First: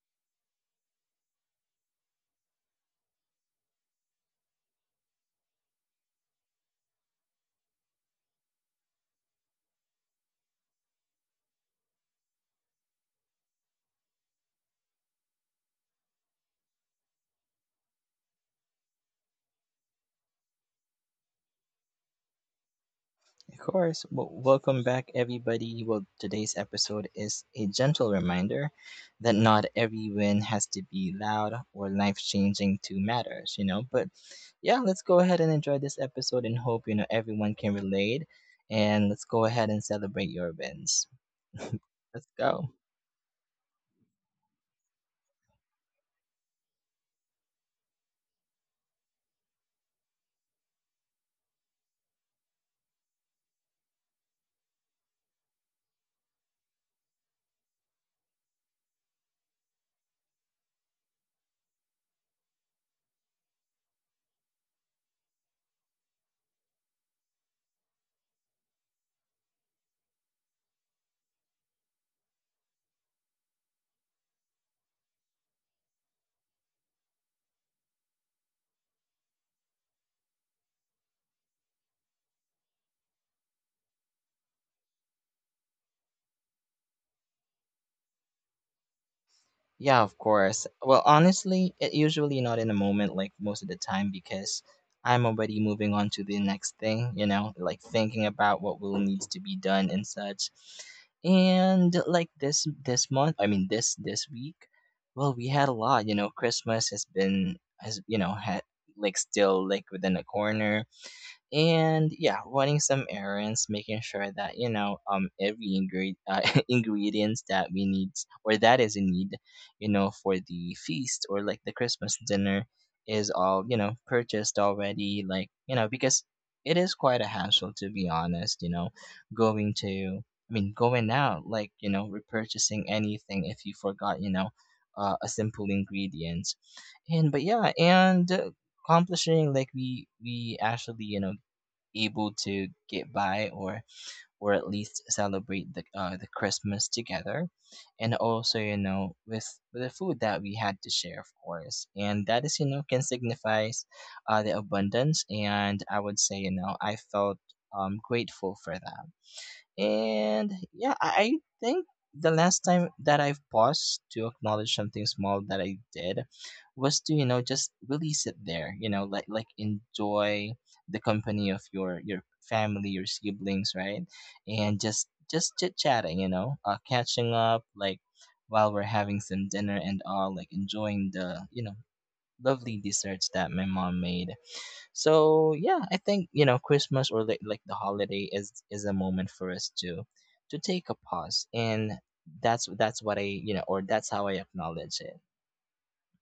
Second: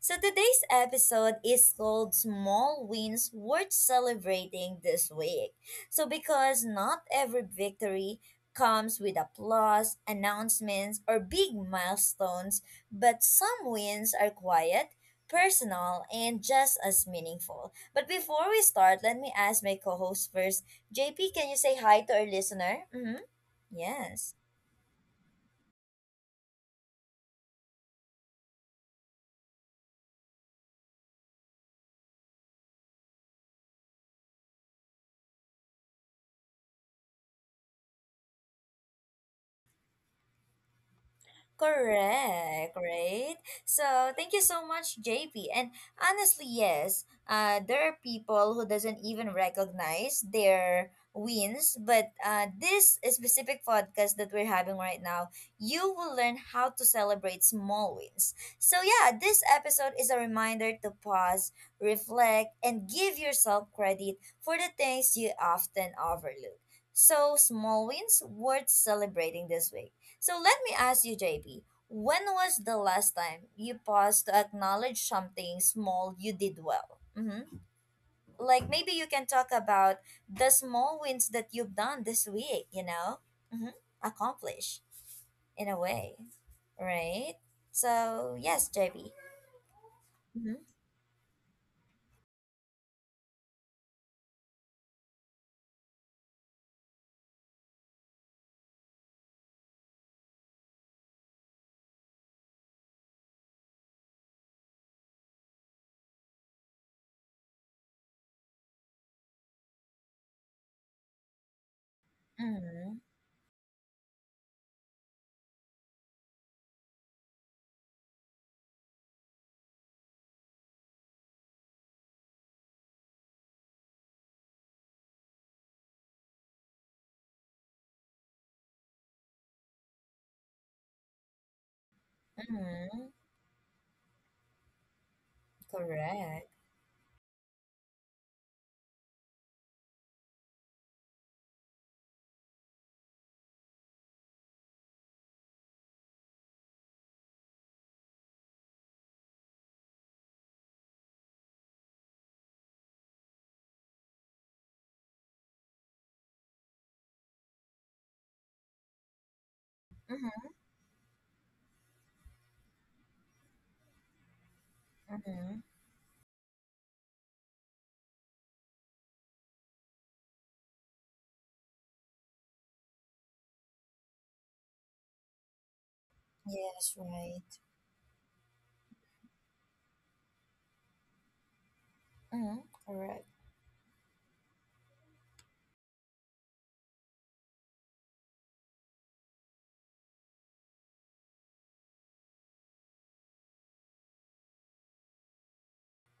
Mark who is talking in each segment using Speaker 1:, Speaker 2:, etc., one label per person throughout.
Speaker 1: So today's episode is called Small Wins Worth Celebrating This Week. So because not every victory comes with applause, announcements, or big milestones, but some wins are quiet, personal, and just as meaningful. But before we start, let me ask my co-host first. JP, can you say hi to our listener? Mm-hmm.
Speaker 2: Of course. Well,
Speaker 1: Yes.
Speaker 2: welcome back, everybody. Well, today's episode is a gentle reminder that not every win has to be loud or life changing to matter. But yeah, let's go ahead and enjoy this episode and hope, everyone can relate. And let's go ahead and celebrate your wins. Let's go.
Speaker 1: Correct, right? So thank you so much, JP. And honestly, yes, there are people who doesn't even recognize their wins, but this specific podcast that we're having right now, you will learn how to celebrate small wins. So yeah, this episode is a reminder to pause, reflect, and give yourself credit for the things you often overlook. So small wins worth celebrating this week. So let me ask you, JP, when was the last time you paused to acknowledge something small you did well? Mm-hmm. Like maybe you can talk about the small wins that you've done this week, you know? Mm-hmm. Accomplish in a way, right? So, yes, JP.
Speaker 2: Yeah, of
Speaker 1: Mm-hmm.
Speaker 2: course. Well, honestly, it usually not in a moment like most of the time because I'm already moving on to the next thing, like thinking about what will needs to be done and such. And like this month, I mean this week, well, we had a lot, you know, Christmas has been has, had like still like within a corner, and yeah, running
Speaker 1: Mm-hmm.
Speaker 2: some errands, making sure that, every ingredient, ingredients that we need or that is in need, you know, for the feast or like the Christmas dinner is all, you know, purchased already, like, you know, because it is quite a hassle, to be honest, you know, going to, I mean going out, like, you know, repurchasing
Speaker 1: Mm-hmm.
Speaker 2: anything if you forgot, you know, a simple ingredient.
Speaker 1: Correct.
Speaker 2: And but yeah, and accomplishing, like we actually, you know, able to get by, or at least celebrate the the Christmas together, and also, you know, with the food that we had to share, of course, and that is, you know, can signifies the abundance, and I would say, you know, I felt grateful for that. And
Speaker 1: Mm-hmm.
Speaker 2: yeah, I think the last time that I've paused to acknowledge something small that
Speaker 1: Mm-hmm.
Speaker 2: I did was to, you know, just really sit there, you know, like enjoy the company of your family, your siblings, right? And just chit chatting, you know,
Speaker 1: Yes,
Speaker 2: catching
Speaker 1: right.
Speaker 2: up like while we're having some dinner and all, like enjoying the, you know,
Speaker 1: Mm-hmm.
Speaker 2: lovely
Speaker 1: Correct.
Speaker 2: desserts that my mom made. So yeah, I think, you know, Christmas or like the holiday is a moment for us to take a pause, and that's what I, you know, or that's how I acknowledge it.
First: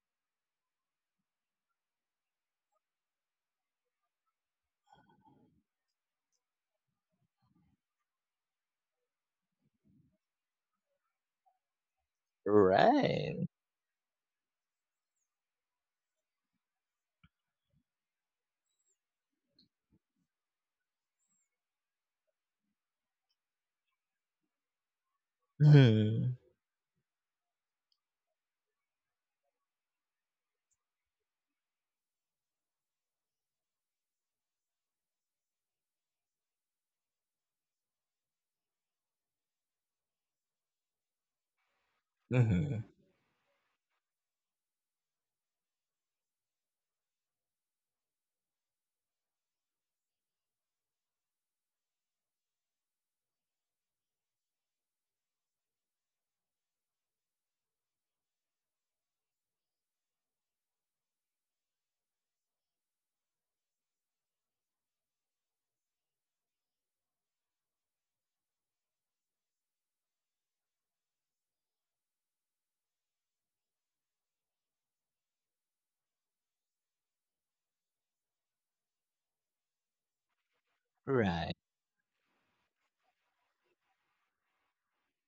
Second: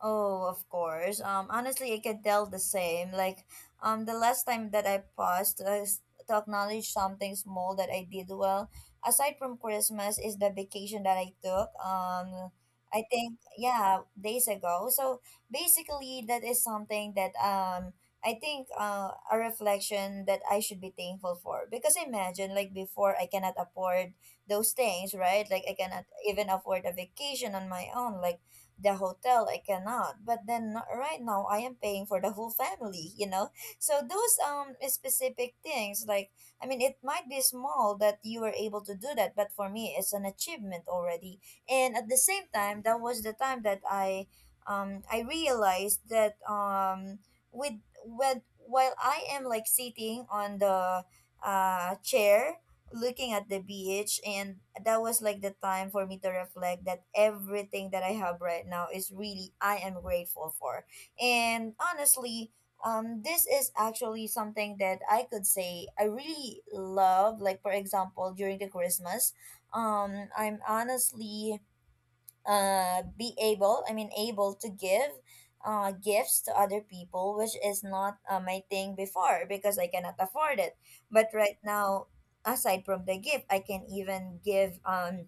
Speaker 1: Oh, of course. Honestly, I can tell the same. Like, the last time that I paused to, to acknowledge something small that I did well, aside from Christmas, is the vacation that I took. I think
Speaker 2: Right.
Speaker 1: yeah, days ago. So basically, that is something that I think a reflection that I should be thankful for because imagine like before I cannot afford those things, right? Like I cannot
Speaker 2: Hmm.
Speaker 1: even afford a vacation on my own, like the hotel I cannot, but then right now I am paying for the whole family, you know? So those specific things, like I mean, it might be small that you were able to do that, but for me, it's an achievement already. And at the same time,
Speaker 2: Hmm.
Speaker 1: that was the time that I realized that with when while I am like sitting on the chair looking at the beach, and that was like the time for me to reflect that everything that I have right now is really I am grateful for. And honestly, this is actually something that I could say I really love, like for example during the Christmas, I'm honestly be able I mean able to give gifts to other people, which is not my thing before because I cannot afford it. But
Speaker 2: Right.
Speaker 1: right now, aside from the gift, I can even give,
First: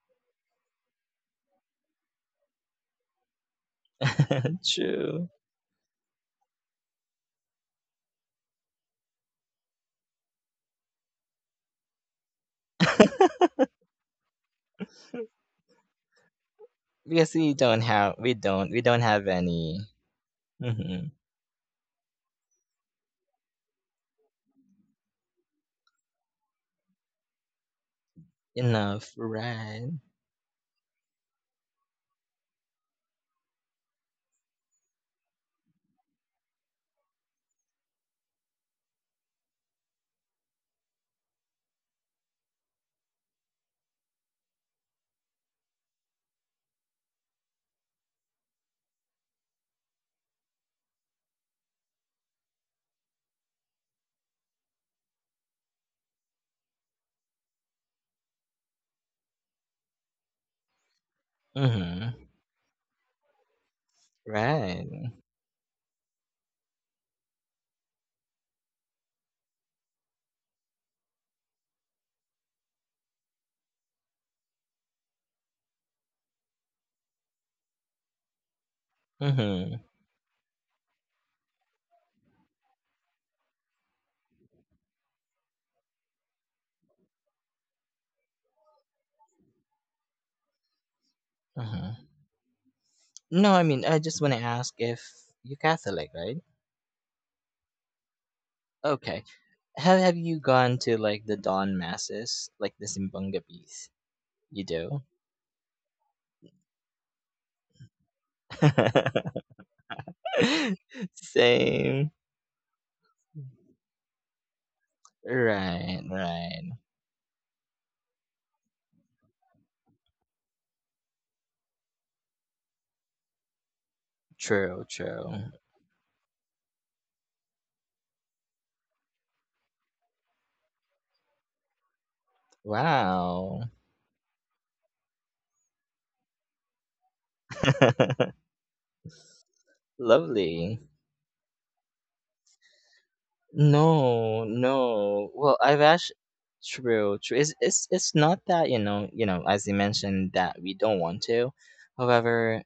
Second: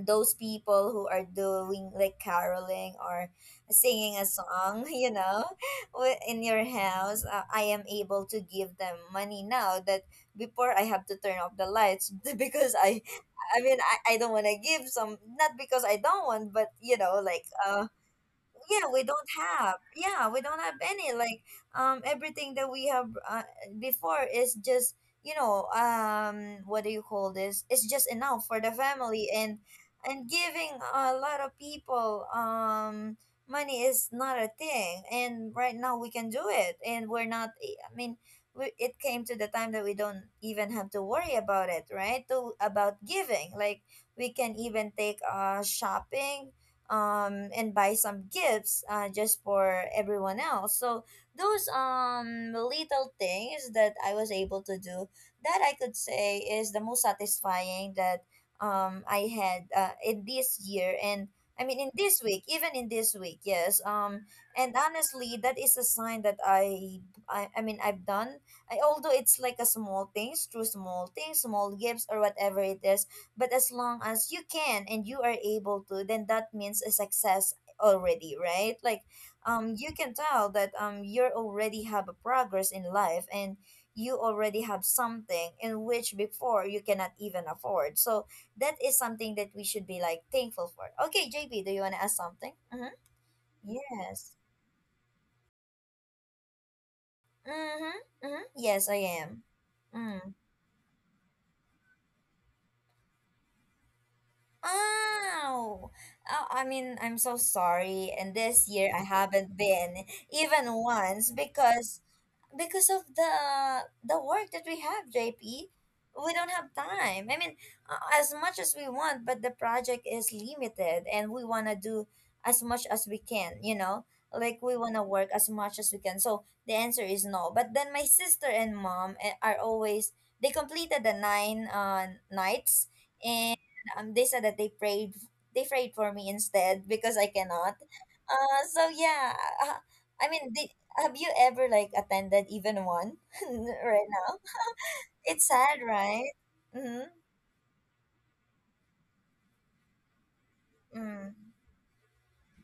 Speaker 1: those people who are doing like caroling or singing a song, you
Speaker 2: True.
Speaker 1: know, in your house, I am able to give them money now, that before I have to turn off the lights because I don't want to give some, not because I don't want, but you know,
Speaker 2: Because
Speaker 1: like,
Speaker 2: we don't have we don't we don't have any.
Speaker 1: we don't have
Speaker 2: Hmm.
Speaker 1: any, like everything that we have before is just, you know, what do you call this it's just enough for the
Speaker 2: Enough.
Speaker 1: family. and
Speaker 2: Right.
Speaker 1: and giving a lot of people money is not a thing, and right now we can do it. And we're not, it came to the time that we don't even have to worry about it, right, to about giving. Like we can even take shopping and buy some gifts, just for everyone else. So those little things that I was able to do, that I could say is the most satisfying that I had in this year, and I mean in
Speaker 2: Hmm.
Speaker 1: this week, even in this week, yes. And
Speaker 2: Right.
Speaker 1: honestly, that is a sign that I've done, although it's like a small things, through small things, small gifts, or whatever it is, but as long as you can and you are able to, then that means a success already, right? Like
Speaker 2: Hmm.
Speaker 1: you can tell that you already have a progress in life, and you already have something in which before you cannot even afford. So that is something that we should be like thankful for. Okay, J P, do you want
Speaker 2: Hmm.
Speaker 1: to ask something? Mm-hmm.
Speaker 2: No, I mean I just
Speaker 1: Yes.
Speaker 2: want to ask if you're Catholic, right?
Speaker 1: Mm-hmm. Mm-hmm. Yes, I
Speaker 2: Okay.
Speaker 1: am.
Speaker 2: Have
Speaker 1: Mm.
Speaker 2: you gone to like the dawn masses, like the Simbanga piece? You do?
Speaker 1: Oh, oh, I mean, I'm so sorry. And this year I haven't been even once because
Speaker 2: Same.
Speaker 1: because of the work that we have, JP,
Speaker 2: Right,
Speaker 1: we don't
Speaker 2: right.
Speaker 1: have time, I mean, as much as we want, but the project is limited and we want to do as much as we can, you know, like we
Speaker 2: True,
Speaker 1: want to work
Speaker 2: true.
Speaker 1: as much as we can. So the answer is no. But then my sister and mom, are always, they completed the nine nights. And
Speaker 2: Wow.
Speaker 1: they said that they prayed for me instead because I cannot. So yeah. uh, I mean, they,
Speaker 2: Lovely.
Speaker 1: have you ever like attended even one right now?
Speaker 2: No, no.
Speaker 1: It's
Speaker 2: Well, I've
Speaker 1: sad,
Speaker 2: actually,
Speaker 1: right? Mm-hmm.
Speaker 2: true, true. It's not that, you know, as you mentioned that we don't want
Speaker 1: Mm-hmm.
Speaker 2: to. However,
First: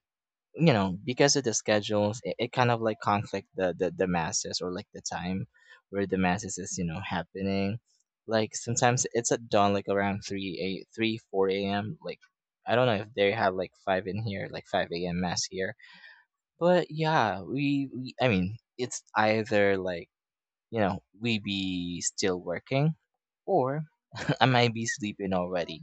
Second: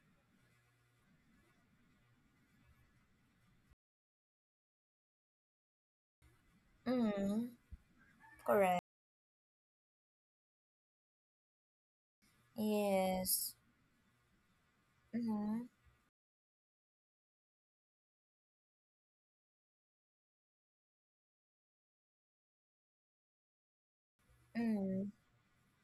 Speaker 2: you know, because of the schedules it kind of like conflict the masses or like the time where the masses is, you know,
Speaker 1: Mm-hmm.
Speaker 2: happening, like
Speaker 1: Correct.
Speaker 2: sometimes it's at dawn, like around 3, a 3, 4 a.m., like I don't know if they
Speaker 1: Yes.
Speaker 2: have like 5 in here, like 5 a.m. mass
Speaker 1: Mm-hmm.
Speaker 2: here. But yeah, we I mean, it's either like, you know, we be still working, or I might be
Speaker 1: Mm-hmm.
Speaker 2: sleeping already,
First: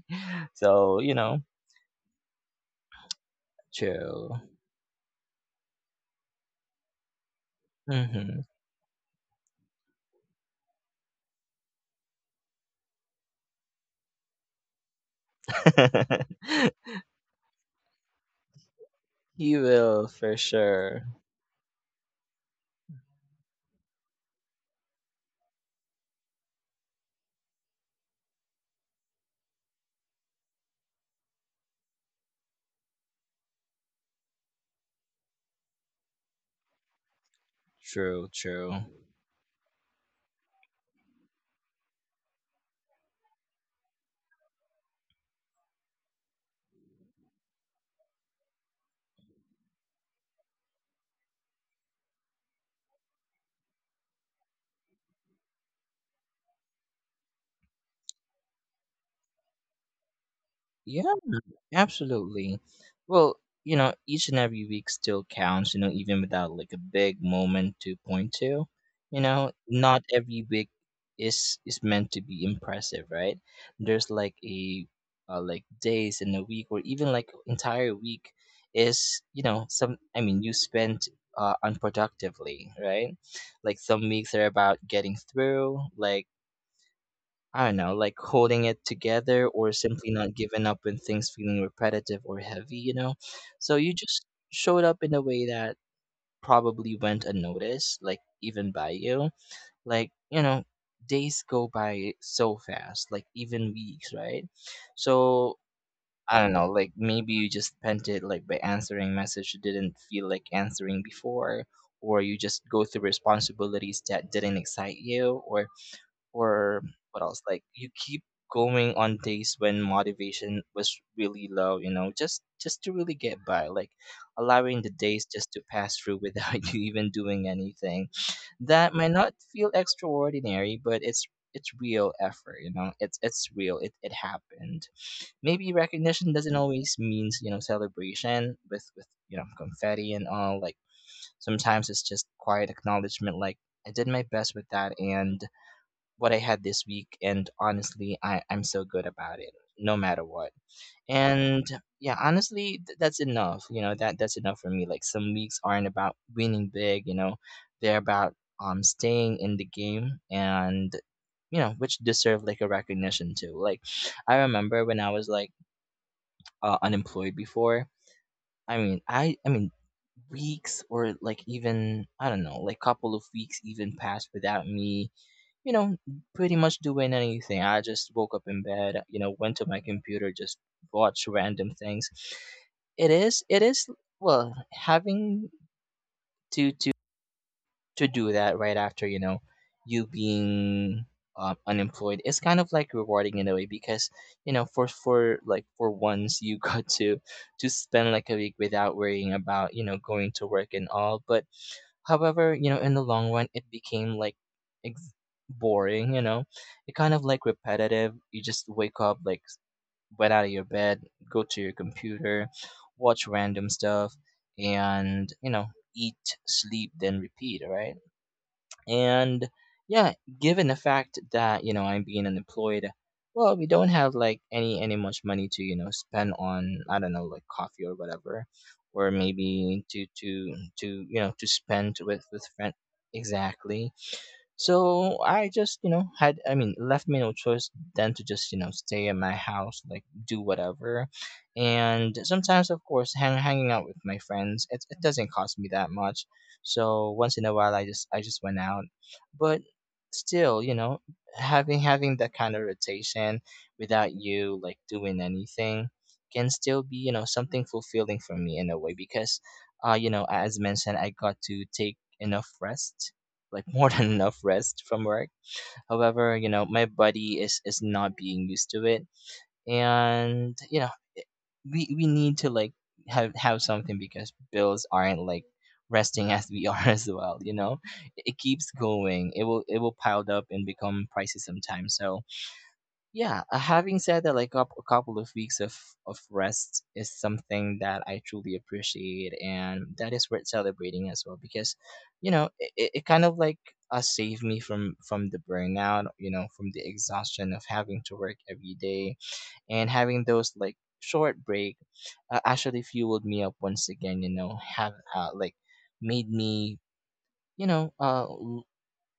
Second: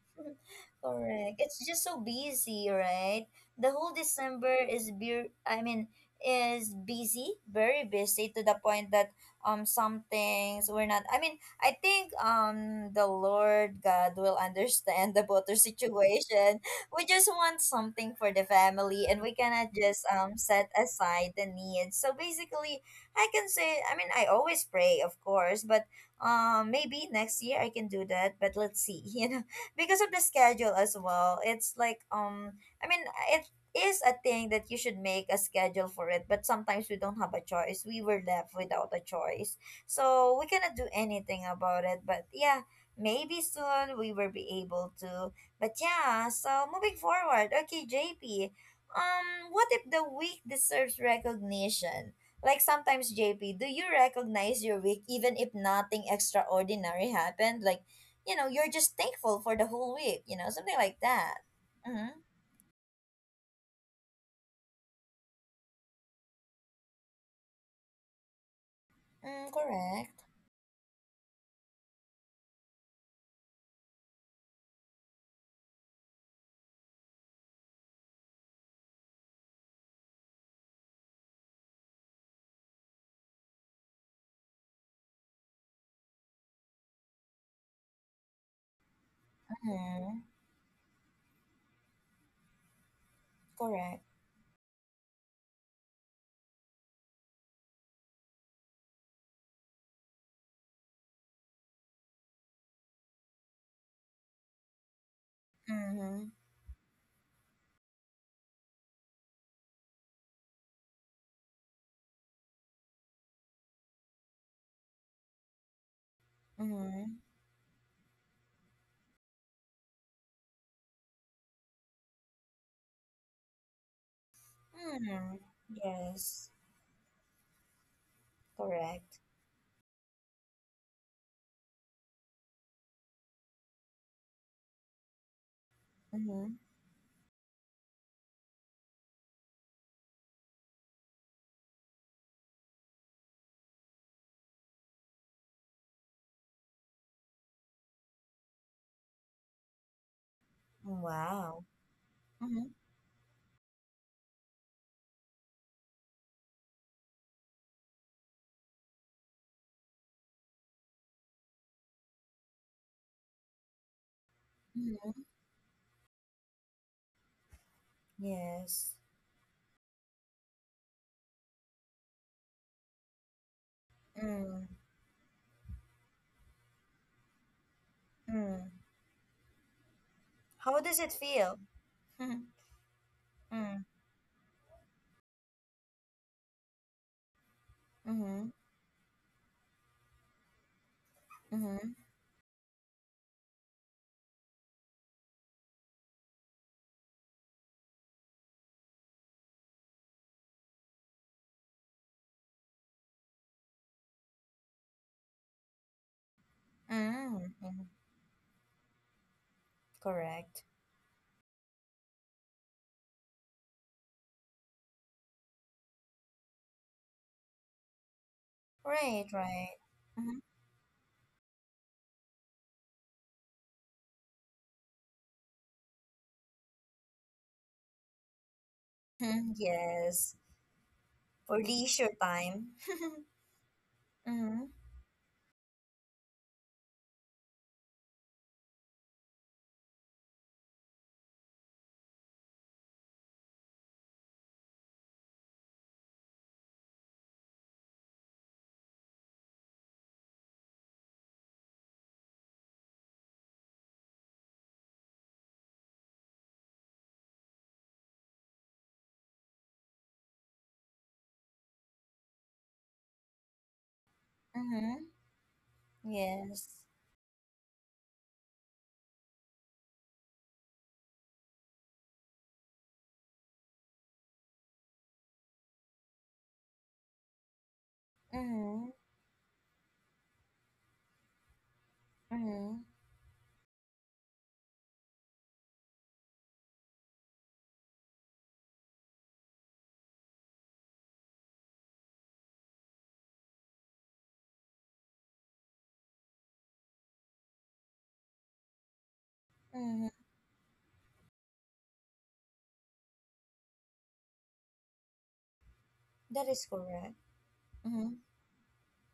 Speaker 2: so you
Speaker 1: Correct.
Speaker 2: know.
Speaker 1: It's just so busy, right? The whole
Speaker 2: Chill.
Speaker 1: December is be I mean is busy, very busy, to
Speaker 2: Hmm.
Speaker 1: the point that some things we're not, I mean, I think the Lord God will understand about our situation. We just want something for the family and we
Speaker 2: He
Speaker 1: cannot just
Speaker 2: will for
Speaker 1: set
Speaker 2: sure.
Speaker 1: aside the needs. So basically I can say, I mean, I always pray, of course. But maybe next year I can do that, but let's see, you know, because of the schedule as well. It's like I mean it is a thing that you should make a schedule for it, but sometimes we don't have a choice. We were
Speaker 2: True,
Speaker 1: left
Speaker 2: true.
Speaker 1: without a choice. So we cannot do anything about it. But yeah, maybe soon we will be able to. But yeah, so moving forward. Okay, JP. Um what if the weak deserves recognition? Like sometimes JP, do you recognize your week even if nothing extraordinary happened? Like you know, you're just thankful for the whole week, you know, something like
Speaker 2: Yeah,
Speaker 1: that. Mm-hmm.
Speaker 2: absolutely. Well, you know, each and every week still counts, you know, even without like a big moment to point to. You know,
Speaker 1: Mm,
Speaker 2: not
Speaker 1: correct.
Speaker 2: every week is meant to be impressive, right? There's like a, like days in a week or even like entire week is, you know, some, I mean, you spent unproductively, right? Like some weeks are about getting through, like I don't know, like holding it together or simply
Speaker 1: Mm-hmm.
Speaker 2: not giving up when things feeling repetitive or heavy, you know? So you
Speaker 1: Correct.
Speaker 2: just showed up in a way that probably went unnoticed, like even by you. Like, you know, days go by so fast, like even weeks, right? So
Speaker 1: Mm-hmm.
Speaker 2: I don't know, like maybe you just spent it like by answering message you didn't feel like answering before, or you just go through responsibilities that didn't excite you, or
Speaker 1: Mm-hmm.
Speaker 2: what else, like you keep going on days when motivation was really low, you know, just to really get by, like allowing the days
Speaker 1: Mm-hmm.
Speaker 2: just to pass through without
Speaker 1: Yes.
Speaker 2: you even doing anything. That might
Speaker 1: Correct.
Speaker 2: not feel extraordinary, but it's real effort. You know, it's real, it happened. Maybe recognition doesn't
Speaker 1: Mm-hmm.
Speaker 2: always means, you know, celebration with, you know, confetti and all, like sometimes it's just quiet acknowledgement, like I did my best with that and what I had this week, and honestly, I'm so good about it, no matter what. And
Speaker 1: Wow.
Speaker 2: yeah,
Speaker 1: Mm-hmm.
Speaker 2: honestly, that's enough. You know that that's enough for me. Like some weeks aren't about winning big. You know, they're about staying in the game, and you know which deserve like a recognition too. Like I remember when I
Speaker 1: Mm-hmm.
Speaker 2: was like, unemployed before. I
Speaker 1: Yes.
Speaker 2: mean, I mean weeks or like even I don't know, like couple of weeks even passed without
Speaker 1: Mm-hmm.
Speaker 2: me, you know, pretty much doing anything. I just woke up in
Speaker 1: Mm-hmm.
Speaker 2: bed, you know, went to my computer, just
Speaker 1: How does it
Speaker 2: watched
Speaker 1: feel?
Speaker 2: random things.
Speaker 1: Mm-hmm.
Speaker 2: It
Speaker 1: Mm-hmm.
Speaker 2: is, well, having to to to do
Speaker 1: Mm-hmm.
Speaker 2: that right after, you know, you being
Speaker 1: Mm-hmm.
Speaker 2: unemployed is kind of like rewarding in a way, because, you know, for like for once, you got to spend like a week without worrying about, you know, going to work and all. But however, you know, in the long run it became like, ex- boring, you know, it kind of like
Speaker 1: Mm-hmm.
Speaker 2: repetitive. You just wake up like, went out of your
Speaker 1: Correct.
Speaker 2: bed, go to your computer, watch random stuff, and you know, eat, sleep, then repeat, right?
Speaker 1: Right,
Speaker 2: And
Speaker 1: right.
Speaker 2: yeah,
Speaker 1: Mm-hmm.
Speaker 2: given the fact that, you know, I'm being unemployed, well, we don't have like any much money to, you know, spend on, I don't know, like coffee or whatever, or
Speaker 1: Mm-hmm.
Speaker 2: maybe to
Speaker 1: Yes.
Speaker 2: to to, you know, to
Speaker 1: For
Speaker 2: spend
Speaker 1: leisure
Speaker 2: with friend.
Speaker 1: time.
Speaker 2: Exactly.
Speaker 1: Mm-hmm.
Speaker 2: So I just, you know, had I mean, left me no choice than to just, you know, stay in my house, like do whatever. And sometimes of course, hanging out with my friends, it doesn't cost me that much. So once in a while, I just went out, but still, you know, having that kind of rotation without you like doing anything can still be, you know, something fulfilling for me in a way because, you know, as mentioned, I got to take enough rest, like more than enough rest from
Speaker 1: Mm-hmm.
Speaker 2: work. However, you know, my
Speaker 1: Yes.
Speaker 2: body is not being used to it, and you know we need to like have something because bills aren't like resting as we are as well, you know, it keeps
Speaker 1: Mhm,
Speaker 2: going, it will piled up and become pricey sometimes. So
Speaker 1: mhm,
Speaker 2: yeah, having said that, like up a couple of weeks of rest is something that I truly appreciate, and that is worth celebrating as well, because, you know, it kind of like, saved me from the burnout, you know, from the exhaustion of having to work every day, and
Speaker 1: mhm.
Speaker 2: having those like short break actually fueled me up once again, you know, have, like made
Speaker 1: That is
Speaker 2: me,
Speaker 1: correct.
Speaker 2: you know, uh
Speaker 1: Mhm,
Speaker 2: w-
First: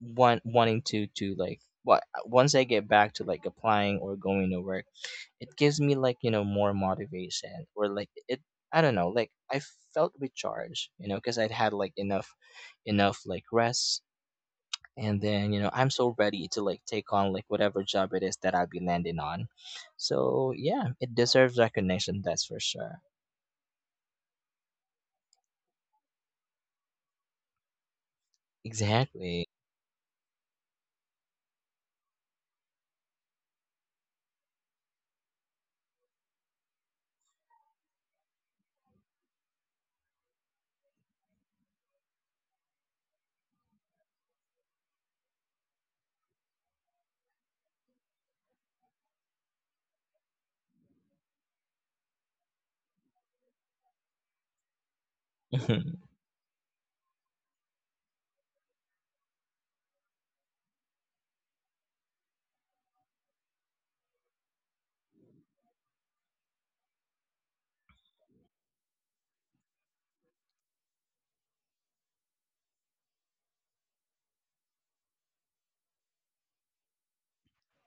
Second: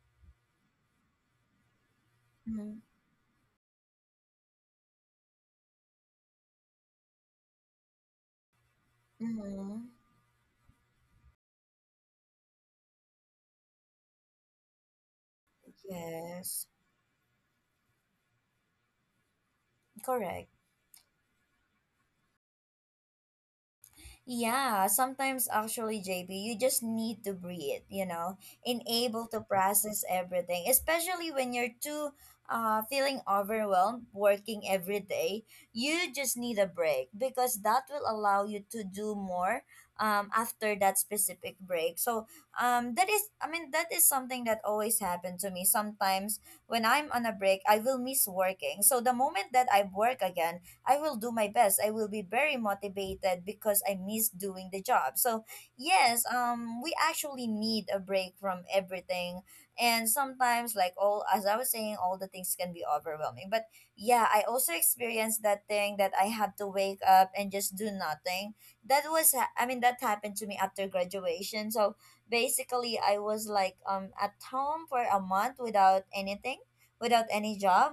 Speaker 2: want wanting to like what once I
Speaker 1: mhm,
Speaker 2: get back to like applying or going to work. It gives me like, you know, more motivation, or like it, I don't know, like I
Speaker 1: mhm.
Speaker 2: felt recharged, you know, because I'd had like enough like rest, and then, you know, I'm so ready to
Speaker 1: Yes,
Speaker 2: like take on like whatever job it is that I'll be landing on.
Speaker 1: correct.
Speaker 2: So yeah, it deserves recognition, that's for sure.
Speaker 1: Yeah, sometimes actually, JP, you just need to breathe, you know, and able to
Speaker 2: Exactly.
Speaker 1: process everything, especially when you're too feeling overwhelmed working every day. You just need a break because that will allow you to do more after that specific break. So, that is something that always happened to me. Sometimes when I'm on a break, I will miss working. So, the moment that I work again, I will do my best. I will be very motivated because I miss doing the job. So,
Speaker 2: Mhm.
Speaker 1: yes, we actually need a break from everything. And sometimes, as I was saying, all the things can be overwhelming. But yeah, I also experienced that thing that I had to wake up and just do nothing. That was, that happened to me after graduation. So, basically I was like at home for a month without anything, without any job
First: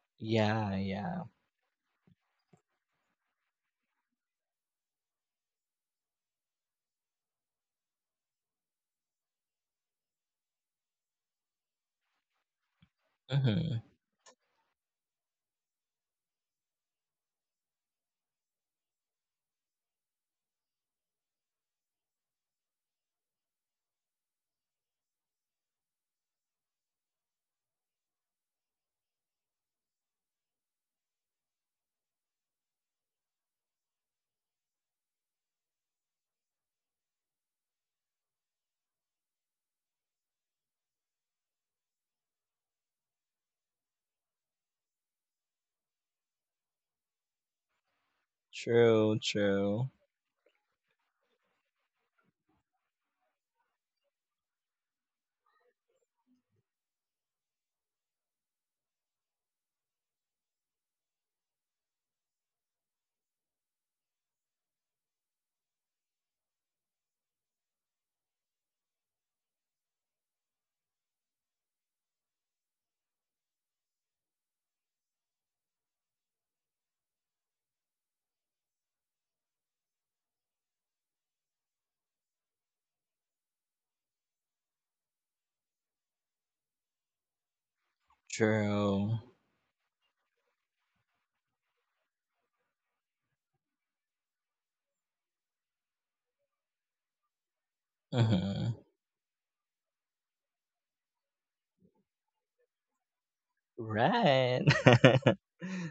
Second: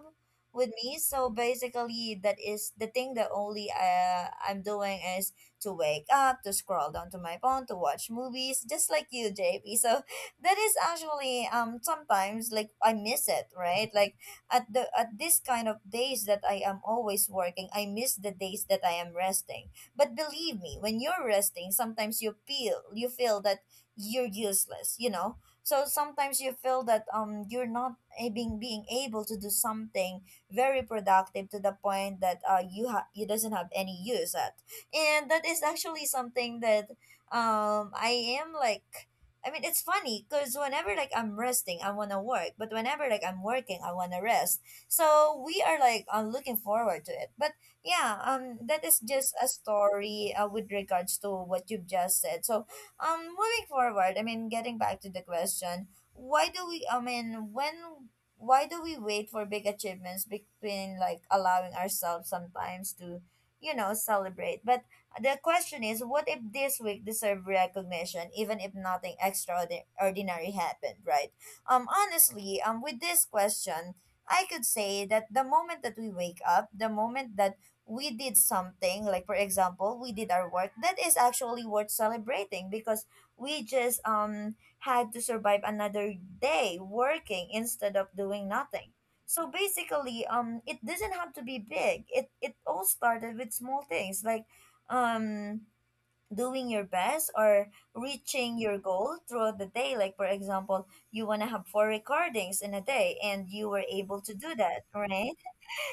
Speaker 1: with
Speaker 2: Yeah,
Speaker 1: me.
Speaker 2: yeah.
Speaker 1: So basically, that is the thing that only, I'm doing, is to wake up, to scroll down to my phone, to watch movies, just like you, JP. So that is actually sometimes like I miss it,
Speaker 2: Hmm.
Speaker 1: right? Like at the at this kind of days that I am always working, I miss the days that I am resting. But believe me, when you're resting, sometimes you feel that you're useless. You know. So sometimes you feel that you're not a- being able to do something very productive, to the point that you doesn't have any use at. And that is actually something that I am like I mean it's funny because whenever like I'm resting I want to work, but whenever like I'm working I want to rest. So we are like looking forward to it. But yeah, that is
Speaker 2: True,
Speaker 1: just a
Speaker 2: true.
Speaker 1: story with regards to what you've just said. So moving forward, getting back to the question, why do we i mean when why do we wait for big achievements, between like allowing ourselves sometimes to you know celebrate. But the question is, what if this week deserve recognition even if nothing extraordinary happened, right? Honestly, with this question, I could say that the moment that we wake up, the moment that we did something, like for example we did our work, that is actually worth celebrating because we just had to survive another day working instead of doing nothing.
Speaker 2: True.
Speaker 1: So basically, it doesn't have to be big. It all started with small things like, um, doing your best or reaching your
Speaker 2: Hmm.
Speaker 1: goal throughout the day. Like for example, you wanna have four recordings in a day, and you were able to do
Speaker 2: Right.
Speaker 1: that, right?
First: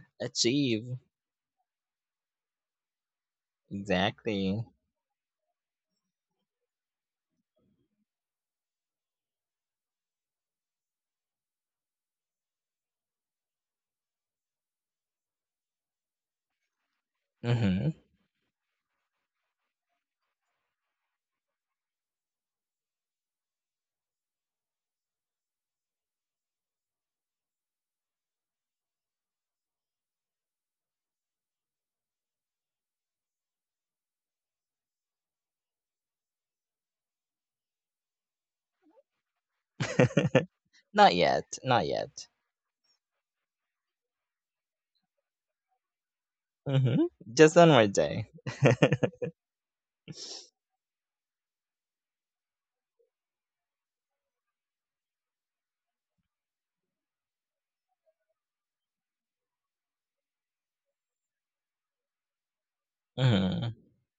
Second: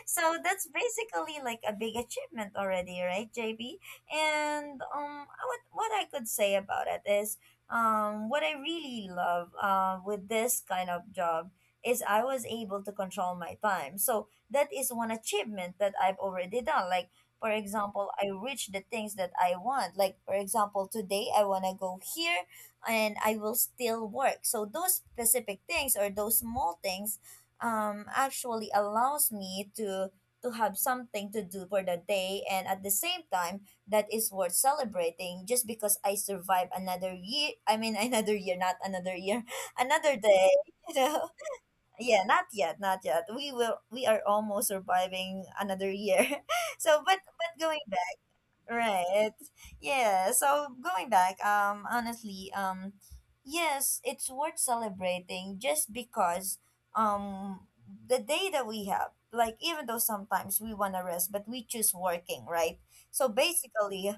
Speaker 1: So that's
Speaker 2: Achieve.
Speaker 1: basically like a big achievement already, right, JB?
Speaker 2: Exactly.
Speaker 1: And I would what I could say about it is what I really love with this kind of job is I was able to control my time. So that is one achievement that I've already done. Like for
Speaker 2: Hmm.
Speaker 1: example, I reach the things that I want. Like for example, today I want to go here and I will still work. So those specific things or those small things actually allows me to have something to do for the day, and at the same time that is worth celebrating just because I survive another year. I mean another year, not another year, another day you
Speaker 2: Not
Speaker 1: know
Speaker 2: yet, not
Speaker 1: Yeah,
Speaker 2: yet.
Speaker 1: not yet, not yet. We are almost surviving another year.
Speaker 2: Hmm.
Speaker 1: So but
Speaker 2: Just
Speaker 1: but
Speaker 2: one more
Speaker 1: going back.
Speaker 2: day.
Speaker 1: Right. Yeah. So going back, honestly, yes, it's worth celebrating just because, um, the day that we have, like, even though sometimes we want to rest, but we choose working, right? So
Speaker 2: Hmm.
Speaker 1: basically,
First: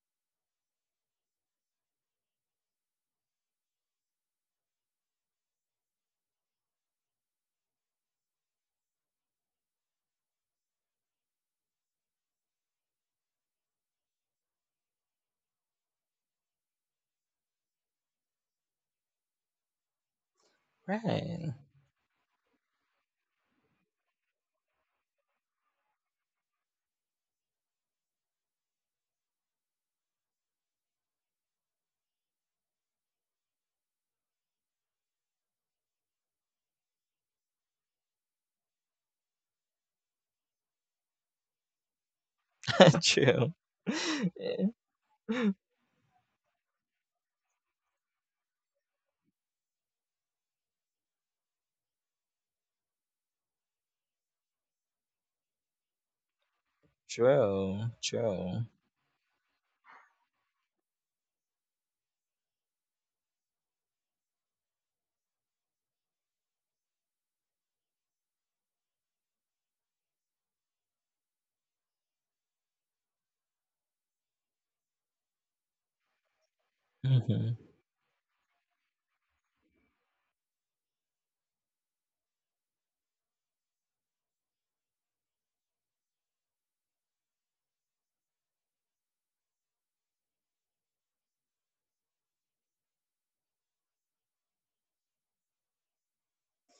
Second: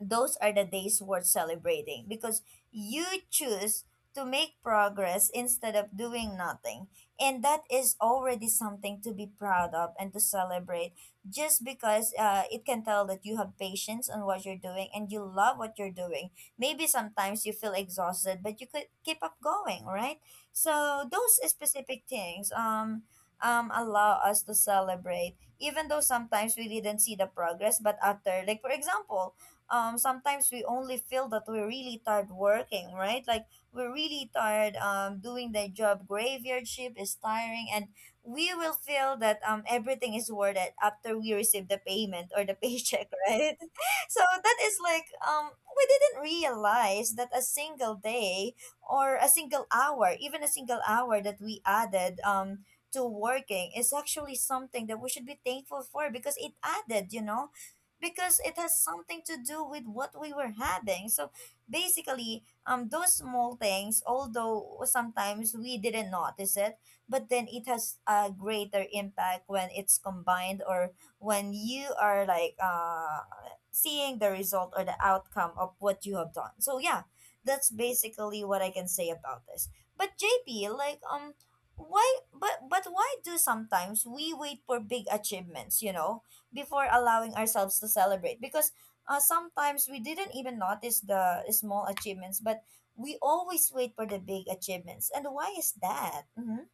Speaker 1: those are the days worth celebrating because you choose to make progress instead of doing nothing. And that is already something to be proud of and to celebrate just because it can tell that you have patience on what you're doing and you love what you're doing. Maybe sometimes you feel exhausted, but you could keep up going, right? So those
Speaker 2: Right.
Speaker 1: specific things allow us to celebrate, even though sometimes we didn't see the progress, but after, like, for example, sometimes we only feel that we're really tired working, right? Like we're really tired, doing the job. Graveyard shift is tiring, and we will feel that everything is worth it after we receive the payment or the paycheck,
Speaker 2: True.
Speaker 1: right So that is like we didn't realize that a single day or a single hour, even a single hour that we added to working is actually something that we should be thankful for because it added.
Speaker 2: True,
Speaker 1: Because it
Speaker 2: true.
Speaker 1: has something to do with what we were having. So basically, those small things, although sometimes we didn't notice it, but then it has a greater impact when it's combined or when you are like seeing the result or the outcome of what you have done. So yeah,
Speaker 2: Hmm.
Speaker 1: that's basically what I can say about this. But JP, like why, but why do sometimes we wait for big achievements, you know, before allowing ourselves to celebrate? Because sometimes we didn't even notice the small achievements, but we always wait for the big achievements. And why is that? Mm-hmm.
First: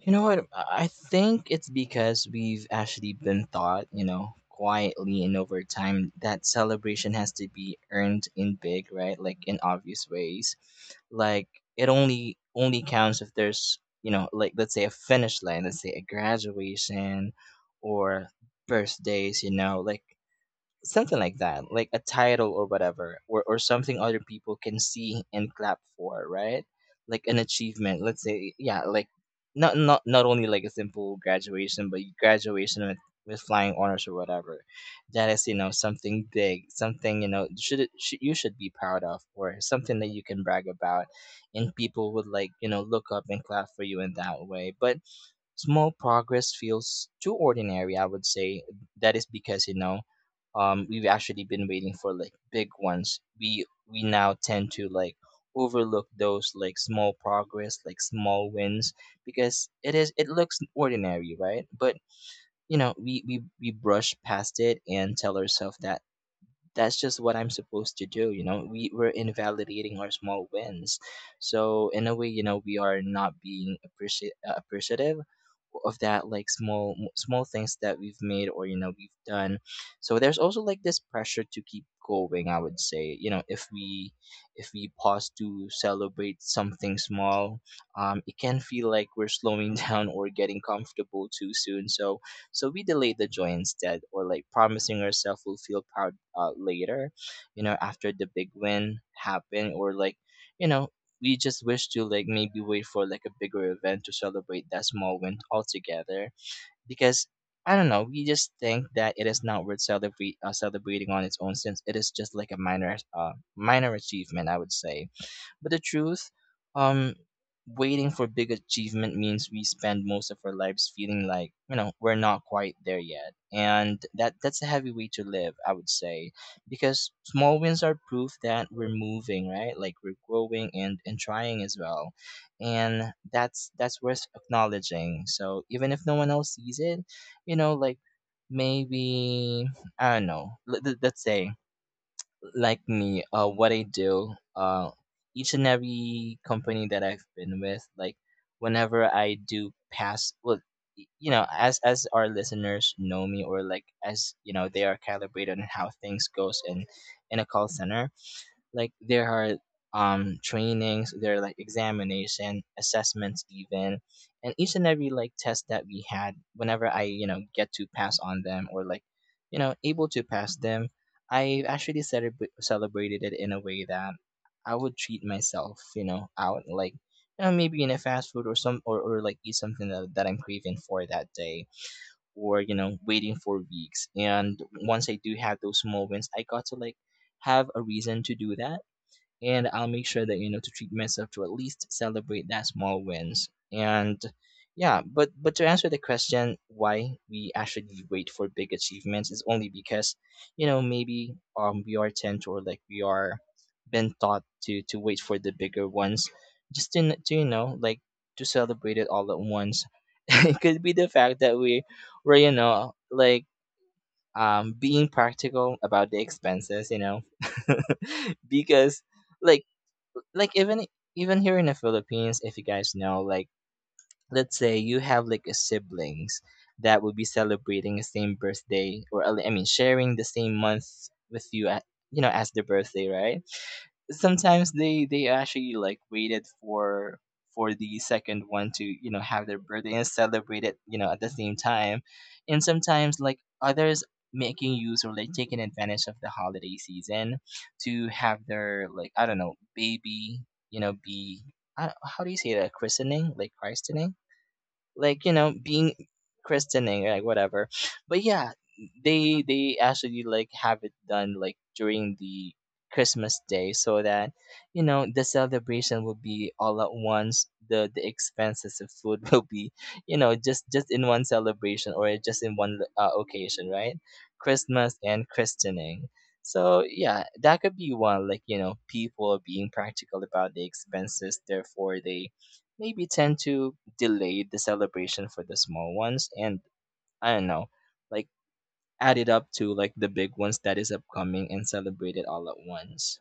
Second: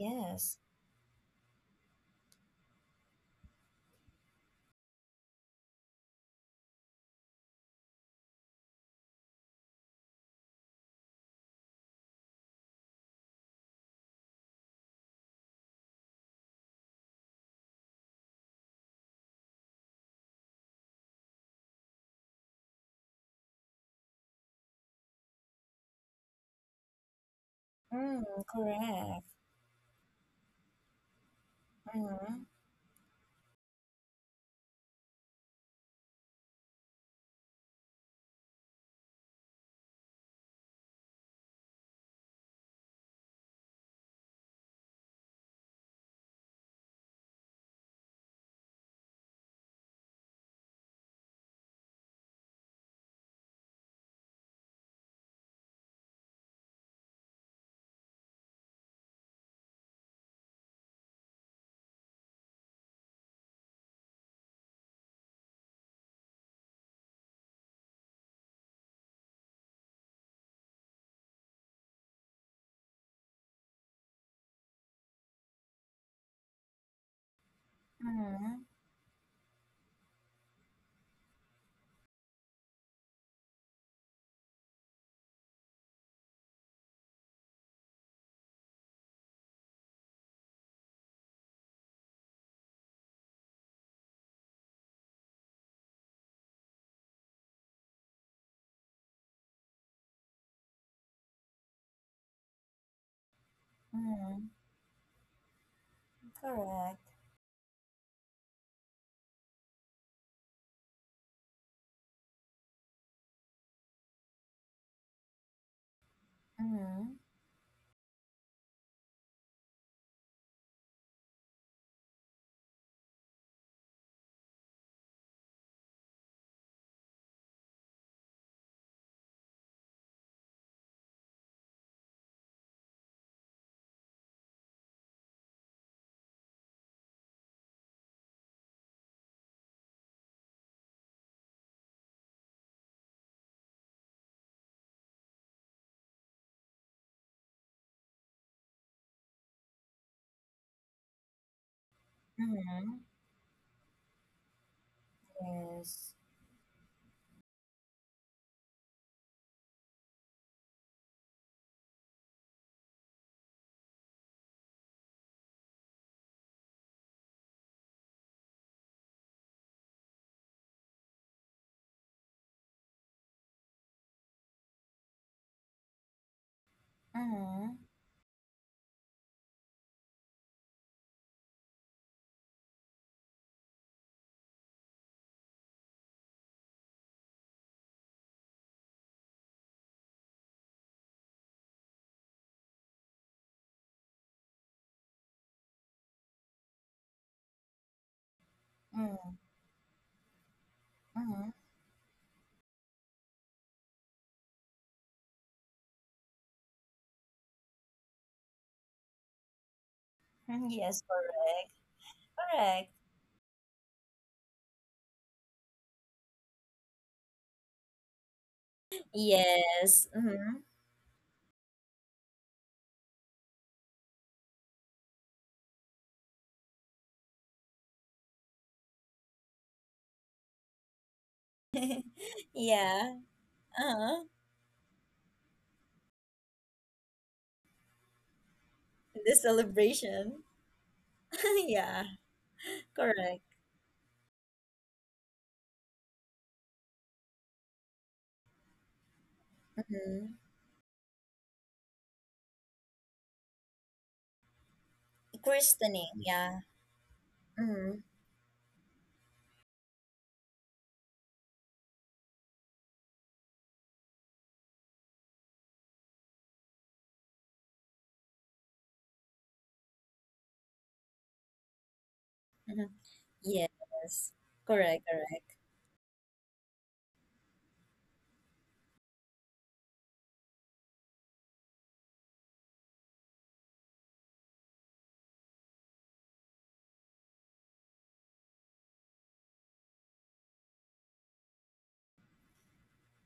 Speaker 2: You know what? I think it's because we've actually been taught, you know, quietly and over time that celebration has to be earned in big, right? Like in obvious ways. Like it only counts if there's, you know, like let's say a finish line, let's say a graduation or birthdays, you know, like something like that, like a title or whatever, or something other people can see and clap for, right? Like an achievement. Let's
Speaker 1: Mm,
Speaker 2: say, yeah, like
Speaker 1: correct.
Speaker 2: not only like a simple graduation, but
Speaker 1: Mm-hmm.
Speaker 2: graduation with flying honors or whatever. That is, you know, something big, something you know should you should be proud of, or something that you can brag about, and people would like, you know, look up and clap for you in that way. But small progress feels too ordinary. I would say that is because we've actually been waiting for like big ones. We now tend to like overlook those like small progress like small wins because it looks ordinary, right? But you know we brush past it and tell ourselves that that's just what I'm supposed to do. You know, we're invalidating our small wins. So in a way, you know, we are not being appreciate appreciative of that like small small things that we've made
Speaker 1: Mm-hmm.
Speaker 2: or you know we've done. So there's also like this pressure to keep going. I would say, you know, if we pause to celebrate something small, it can feel like we're slowing down or getting comfortable too soon. So we delay the joy instead, or like promising ourselves we'll feel proud later, you know, after the big win happened, or like, you know, we just wish to like maybe wait for like a bigger event to
Speaker 1: Mm-hmm.
Speaker 2: celebrate that small win altogether
Speaker 1: Correct.
Speaker 2: because I don't know. We just think that it is not worth celebrating on its own since it is just like a minor, minor achievement. I would say but the truth,
Speaker 1: Mm-hmm.
Speaker 2: um, waiting for big achievement means we spend most of our lives feeling like you know we're not quite there yet, and that's a heavy way to live, I would say, because small wins are proof that we're moving, right? Like we're growing and trying as well, and that's worth acknowledging. So even if no one else sees it, you know, like maybe I don't know. Let's say like me, what I do, each and every company that I've been with, like whenever I do pass, well, you know, as our listeners
Speaker 1: Mm-hmm.
Speaker 2: know me, or like as you know, they are calibrated on how
Speaker 1: Yes.
Speaker 2: things goes in a call center like there are trainings. There are like examination assessments even, and each and every like test that we had whenever I you know get to pass on them or like you know able to pass them, I actually celebrated it in a way that I would treat myself you know out like you know
Speaker 1: Mm-hmm.
Speaker 2: maybe in a fast food or some or like eat something that I'm craving for that day or you know waiting for weeks, and once I do have those small wins I got to like have a reason to do that. And I'll make sure that you know to treat myself to at least celebrate that small wins. And yeah, but to answer the question why we actually wait for big
Speaker 1: Mm-hmm.
Speaker 2: achievements is only because you know maybe
Speaker 1: Mm-hmm.
Speaker 2: we are tend or like we are been taught to wait for the bigger ones just to, to you know like to celebrate it all at once. It could
Speaker 1: Yes,
Speaker 2: be the fact that
Speaker 1: correct.
Speaker 2: we were you
Speaker 1: Correct.
Speaker 2: know like being practical about the expenses, you know, because like
Speaker 1: Yes. Mm-hmm.
Speaker 2: like even even here in the Philippines, if you guys know, like let's say you have like a siblings that would be celebrating the same birthday or I mean sharing the same month with you at, you know as their birthday,
Speaker 1: Yeah.
Speaker 2: right?
Speaker 1: Uh-huh.
Speaker 2: Sometimes they actually like waited for the second one to you know
Speaker 1: The
Speaker 2: have their birthday and
Speaker 1: celebration.
Speaker 2: celebrate it you know at the same
Speaker 1: Yeah.
Speaker 2: time, and sometimes
Speaker 1: Correct.
Speaker 2: like others making use or like taking advantage of the holiday season to have their like I don't know
Speaker 1: Mm.
Speaker 2: baby you know be I, how do you say that christening like you know being
Speaker 1: Christening, yeah.
Speaker 2: christening like whatever.
Speaker 1: Mm-hmm.
Speaker 2: But yeah, they actually like have it done like during the Christmas day so that you know the celebration will be all at once. The expenses of food will be you know just in one celebration or just in one occasion, right?
Speaker 1: Yes.
Speaker 2: Christmas
Speaker 1: Correct,
Speaker 2: and
Speaker 1: correct,
Speaker 2: christening. So yeah, that could be one like you know people are being practical about the expenses, therefore they maybe tend to delay the celebration for the small ones and I don't know, like add it up to like the big ones that is upcoming and celebrate it all at once.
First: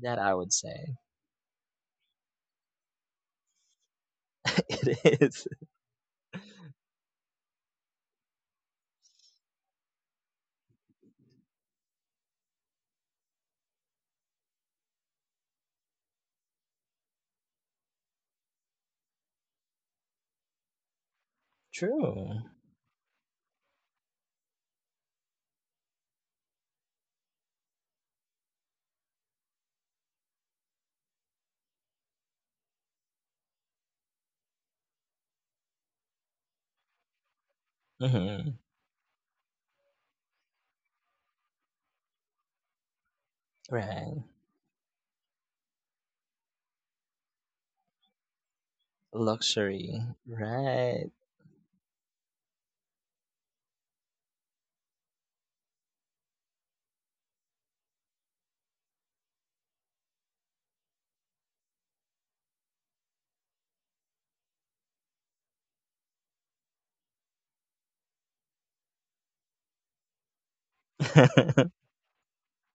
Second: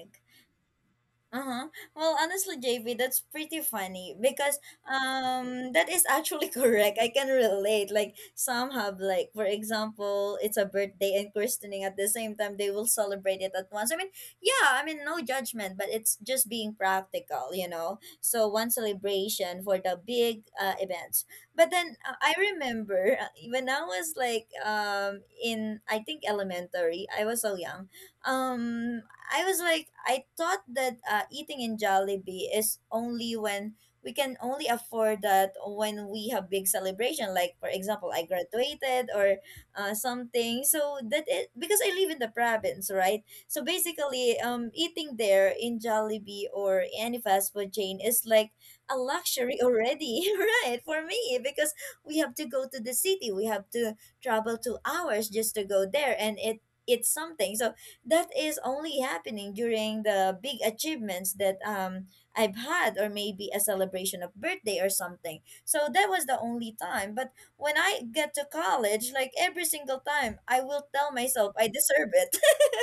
Speaker 2: That I would say.
Speaker 1: Uh-huh. Well, honestly, JV, that's pretty funny because
Speaker 2: It is.
Speaker 1: that is actually correct. I can relate. Like some have, like for example, it's a birthday and christening at the same time. They will celebrate it at once. I mean, yeah, I mean no judgment, but it's just being practical, you know. So one celebration for the big events. But then I
Speaker 2: True.
Speaker 1: remember when I was like in I think elementary, I was so young. um I was like, I thought that eating in Jollibee is only when we can only afford that, when we have big celebration, like for example, I
Speaker 2: Mm-hmm.
Speaker 1: graduated or something. So that it, because I live in the province, right? So
Speaker 2: Right.
Speaker 1: basically, eating there in Jollibee or any fast food chain is like a luxury
Speaker 2: Luxury.
Speaker 1: already, right? For
Speaker 2: Right.
Speaker 1: me, because we have to go to the city, we have to travel 2 hours just to go there, and it it's something. So that is only happening during the big achievements that I've had, or maybe a celebration of birthday or something. So that was the only time. But when I get to college, like every single time, I will tell myself I deserve it.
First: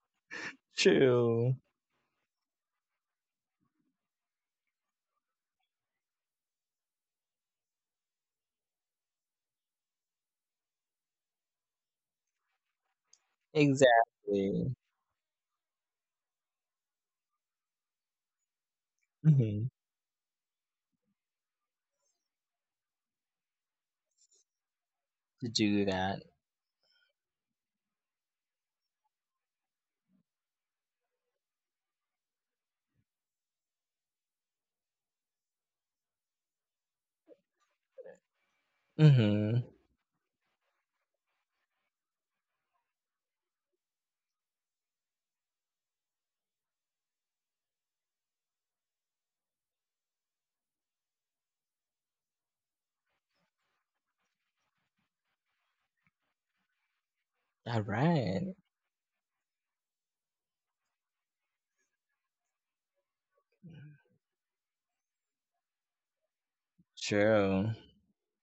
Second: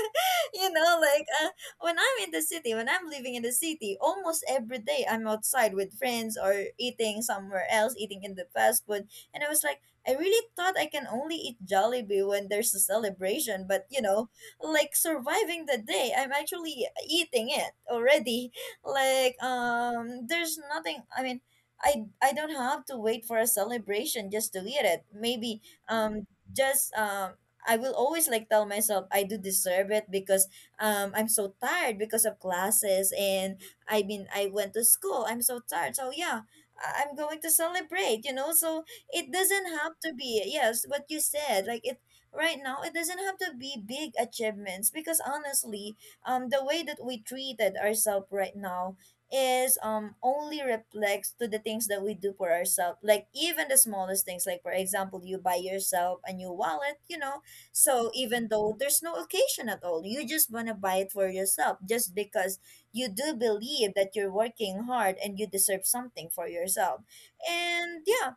Speaker 1: You know, like
Speaker 2: True.
Speaker 1: when I'm in the city, when I'm living in the city, almost every day I'm outside with friends or eating somewhere else, eating in the fast food. And I was like, I really thought I can only eat Jollibee when there's a celebration, but you know,
Speaker 2: Exactly.
Speaker 1: like surviving the day, I'm actually eating it already. Like
Speaker 2: Mm-hmm.
Speaker 1: there's nothing. I mean, I don't have to wait for a celebration just to eat it.
Speaker 2: To
Speaker 1: Maybe
Speaker 2: do that.
Speaker 1: um just I will always like tell myself I do deserve it because I'm so tired because of classes, and I mean I went to school. I'm so tired. So yeah, I'm going to celebrate, you know? So it
Speaker 2: Mm-hmm.
Speaker 1: doesn't have to be, yes, what you said. Like it right now, it doesn't have to be big achievements, because honestly the way that we treated ourselves right now is only reflects to the things that we do for ourselves, like even the smallest things, like for example you buy yourself a new wallet, you know.
Speaker 2: All
Speaker 1: So
Speaker 2: right.
Speaker 1: even though there's no occasion at all, you just want to buy it for yourself just because you do believe that you're working hard and you deserve something for yourself.
Speaker 2: True.
Speaker 1: And yeah,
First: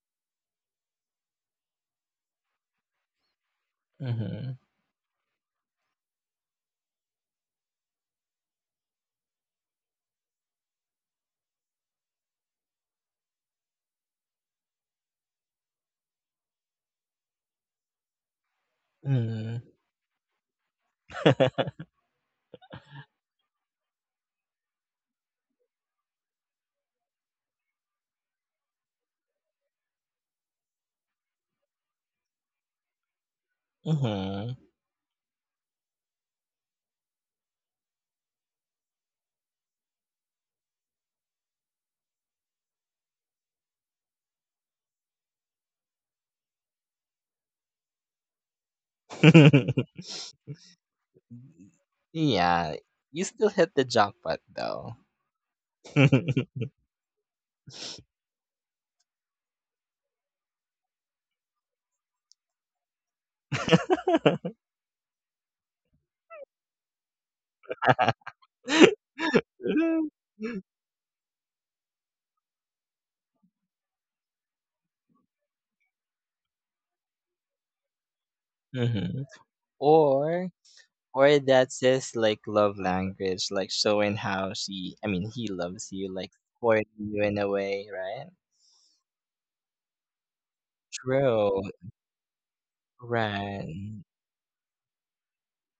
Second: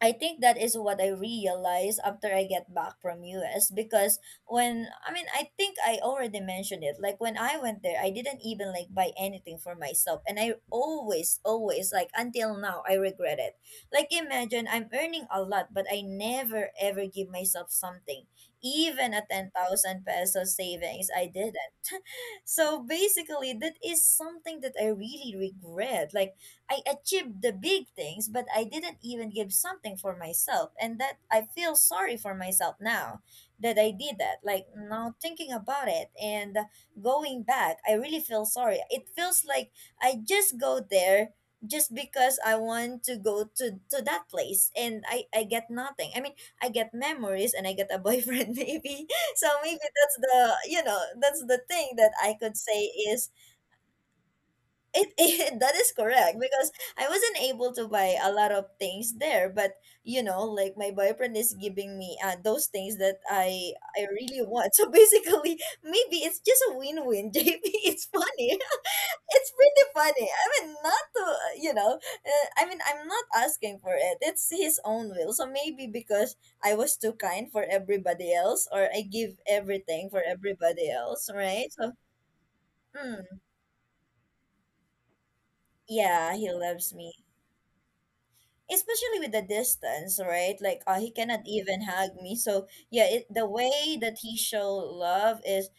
Speaker 1: I think that is what I realized after I get back from US, because
Speaker 2: Mm-hmm.
Speaker 1: when I mean I think I already mentioned it, like when I went there I didn't even like buy anything for myself, and I always, always, like until now, I regret it. Like imagine I'm earning a lot, but I never ever give myself something. Even a
Speaker 2: Mm-hmm.
Speaker 1: 10,000 peso savings I didn't. So basically, that is something that I really regret. Like, I achieved the big things, but I didn't even give something for myself. And that, I feel sorry for myself now that I did that.
Speaker 2: Mm-hmm.
Speaker 1: Like, now thinking about it and going back, I really feel sorry. It feels like I just go there just because I want to go to that place, and I get nothing. I mean, I get memories and I get a boyfriend maybe, so maybe that's the, you know, that's the thing that I could
Speaker 2: Yeah,
Speaker 1: say
Speaker 2: you
Speaker 1: is
Speaker 2: still hit the jackpot though.
Speaker 1: it, it that is correct because I wasn't able to buy a lot of things there, but you know, like my boyfriend is giving me those things that I really want. So basically maybe it's just a win-win. JP, it's funny, it's pretty funny. I mean, not to uh. I mean, I'm not asking for it. It's his own will. So maybe because I was too kind for everybody else, or I
Speaker 2: Mhm.
Speaker 1: give everything for
Speaker 2: Or
Speaker 1: everybody else,
Speaker 2: or
Speaker 1: right?
Speaker 2: that's
Speaker 1: So,
Speaker 2: his like love
Speaker 1: mm,
Speaker 2: language, like showing how she I mean he loves you, like
Speaker 1: yeah, he
Speaker 2: supporting
Speaker 1: loves me.
Speaker 2: you in a way, right?
Speaker 1: Especially with the distance, right? Like he cannot
Speaker 2: True.
Speaker 1: even hug me. So yeah, it, the way
Speaker 2: Right.
Speaker 1: that he show love is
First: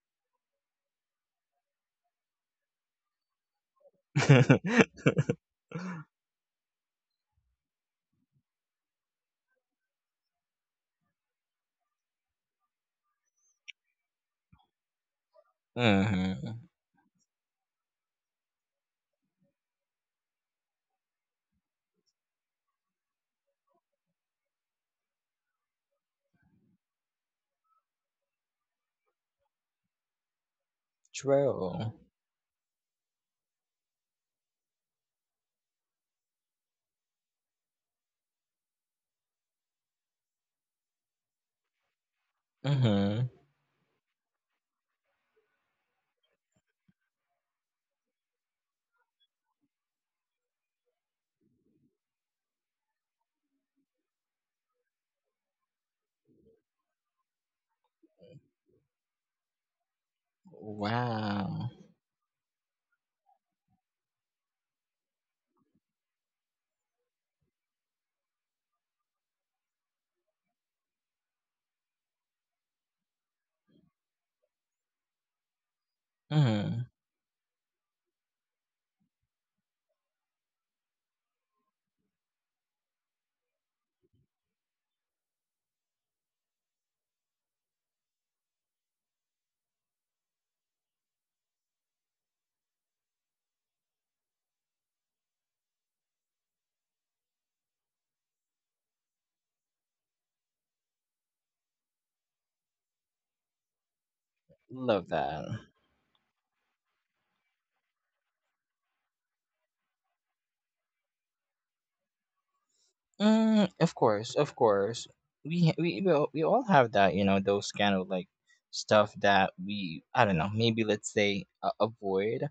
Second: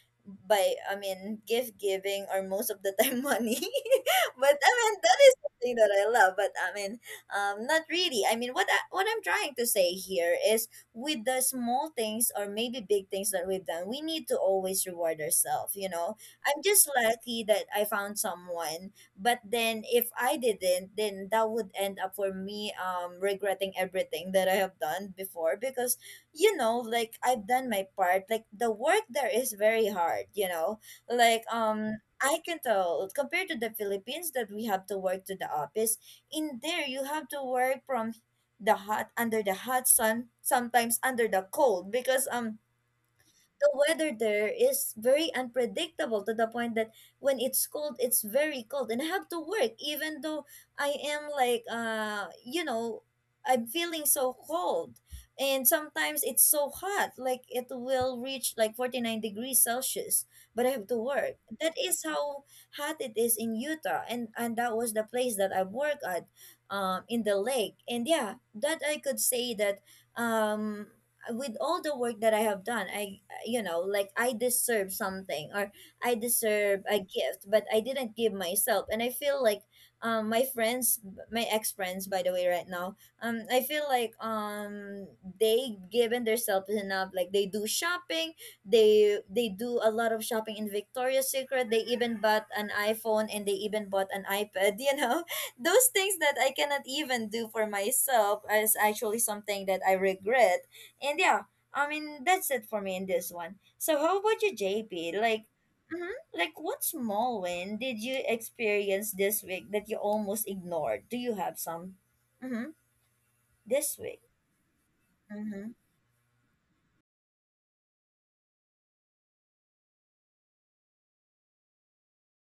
Speaker 1: by, I mean, gift giving, or most of the time money. But I mean, that is something that I love. But I mean, not really. I mean, what I'm trying to say here is with the small things or maybe big things that we've done, we need to always reward ourselves. You know,
Speaker 2: Mm-hmm.
Speaker 1: I'm just lucky that I found someone, but then if I didn't, then that would end up for me regretting everything that I have done before. Because you know, like I've done my part, like the work there is very hard, you know, like
Speaker 2: True.
Speaker 1: I can tell compared to the Philippines that we have to work to the office. In there, you have to work from the hot under the hot sun, sometimes under the cold because
Speaker 2: Mm-hmm.
Speaker 1: the weather there is very unpredictable, to the point that when it's cold, it's very cold, and I have to work even though I am like, I'm feeling so cold. And sometimes it's so hot, like it will reach like 49 degrees Celsius, but I have to work.
Speaker 2: Wow.
Speaker 1: That is how hot it is in Utah, and that was the place that I worked at, in the lake. And yeah, that I could say that, um with all the work that I have done, I, like, I deserve something or I
Speaker 2: Mm-hmm.
Speaker 1: deserve a gift, but I didn't give myself. And I feel like, um my friends my ex-friends, by the way, right now. I feel like, they given themselves enough. Like, they do shopping, they do a lot of shopping in Victoria's Secret. They even bought an iPhone, and they even bought an iPad, you know, those things that I cannot even do for myself is actually something that I regret. And yeah, I mean, that's it for me in this one. So how about you,
Speaker 2: Love
Speaker 1: JP?
Speaker 2: that.
Speaker 1: Like, what small win did you experience this week that you almost ignored? Do you have some? Mm-hmm.
Speaker 2: Mm, of
Speaker 1: This week.
Speaker 2: course, of course. We
Speaker 1: Mm-hmm.
Speaker 2: ha- we all have that, you know, those kind of like stuff that we I don't know, maybe let's say avoid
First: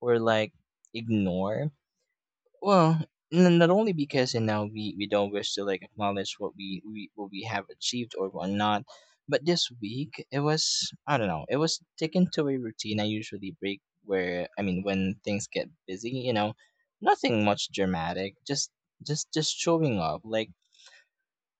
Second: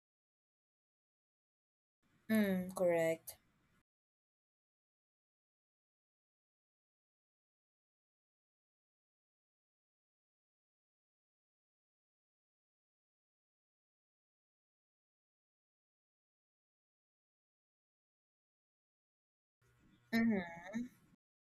Speaker 2: or like ignore.
Speaker 1: Mm,
Speaker 2: Well,
Speaker 1: correct.
Speaker 2: not only because you know we don't wish to like acknowledge what we what we have achieved or whatnot, but this week it was I don't know, it was taken to a routine I usually break where I mean when things get busy, you know, nothing much dramatic, just showing up like
Speaker 1: Mm-hmm.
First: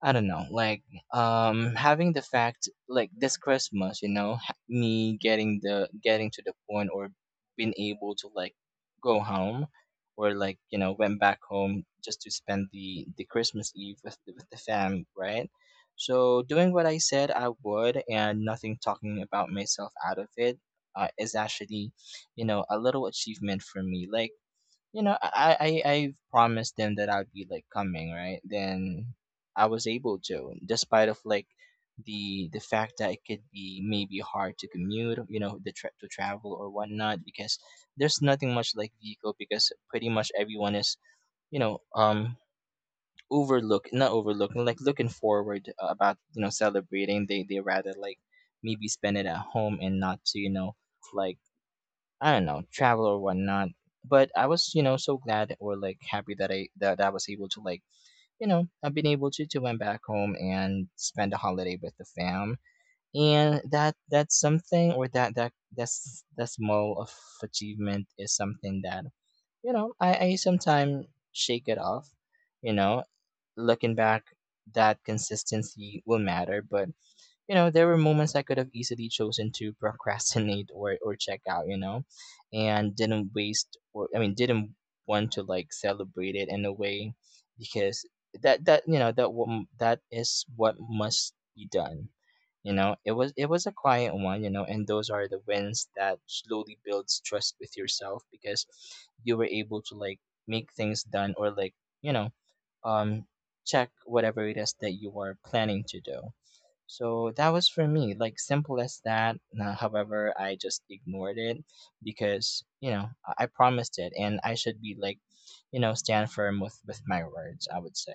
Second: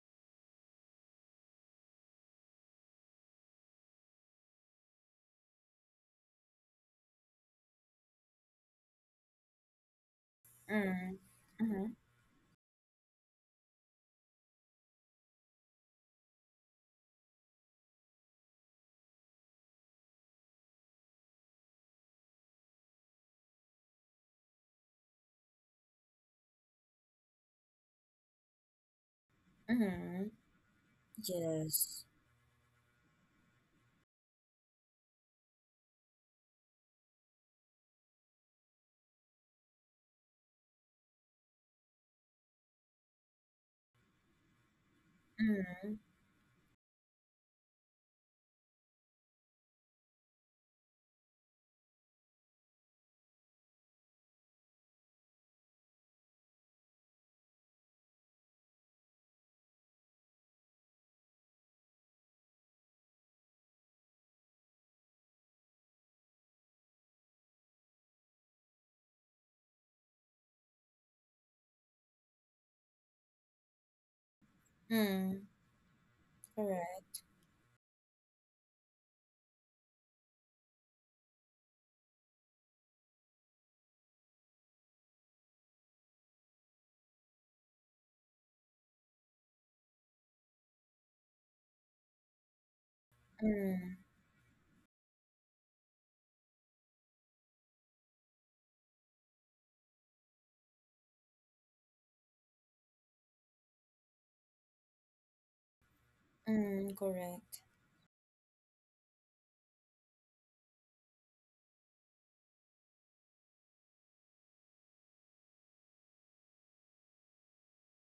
Speaker 2: I don't know, like having the fact like this Christmas, you know, me getting the getting to the point or being able to like go home or like you know
Speaker 1: Mm.
Speaker 2: went back home
Speaker 1: Mm-hmm.
Speaker 2: just to spend the Christmas Eve with the fam, right? So doing what I said I would and nothing talking about myself out of it is actually you know a little achievement for me. Like you know, I promised them that I'd be like coming, right? Then I was able
Speaker 1: Mm-hmm.
Speaker 2: to, despite of like
Speaker 1: Yes.
Speaker 2: the fact that it could be maybe hard to commute, you know, to travel or whatnot, because there's nothing much like vehicle because pretty much everyone is, you know, overlook not overlooking like looking forward
Speaker 1: Mm.
Speaker 2: about you know celebrating. They rather like maybe spend it at home and not to you know like I don't know, travel or whatnot. But I was, you know, so glad or like happy that that I was able to like, you know, I've been able to went back home and spend a holiday with the fam. And that's something or that that's that small of achievement is something that, you know, I sometimes shake it off, you know, looking back that
Speaker 1: Mm.
Speaker 2: consistency will matter, but
Speaker 1: Correct.
Speaker 2: you know, there were moments I could have easily chosen to procrastinate or check out, you know, and didn't waste or I mean didn't want to like celebrate it in a way because that that you know that what that is what must be done. You know, it was a
Speaker 1: Mm.
Speaker 2: quiet one, you know, and those are the wins that slowly builds trust with yourself because you were able to like make things done or like, you know, um check whatever it is that you are planning to do.
Speaker 1: Mm.
Speaker 2: So that
Speaker 1: Correct.
Speaker 2: was for me, like simple as that. Now, however, I just ignored it because you know I promised it, and I should be like, you know, stand firm with my words. I would say.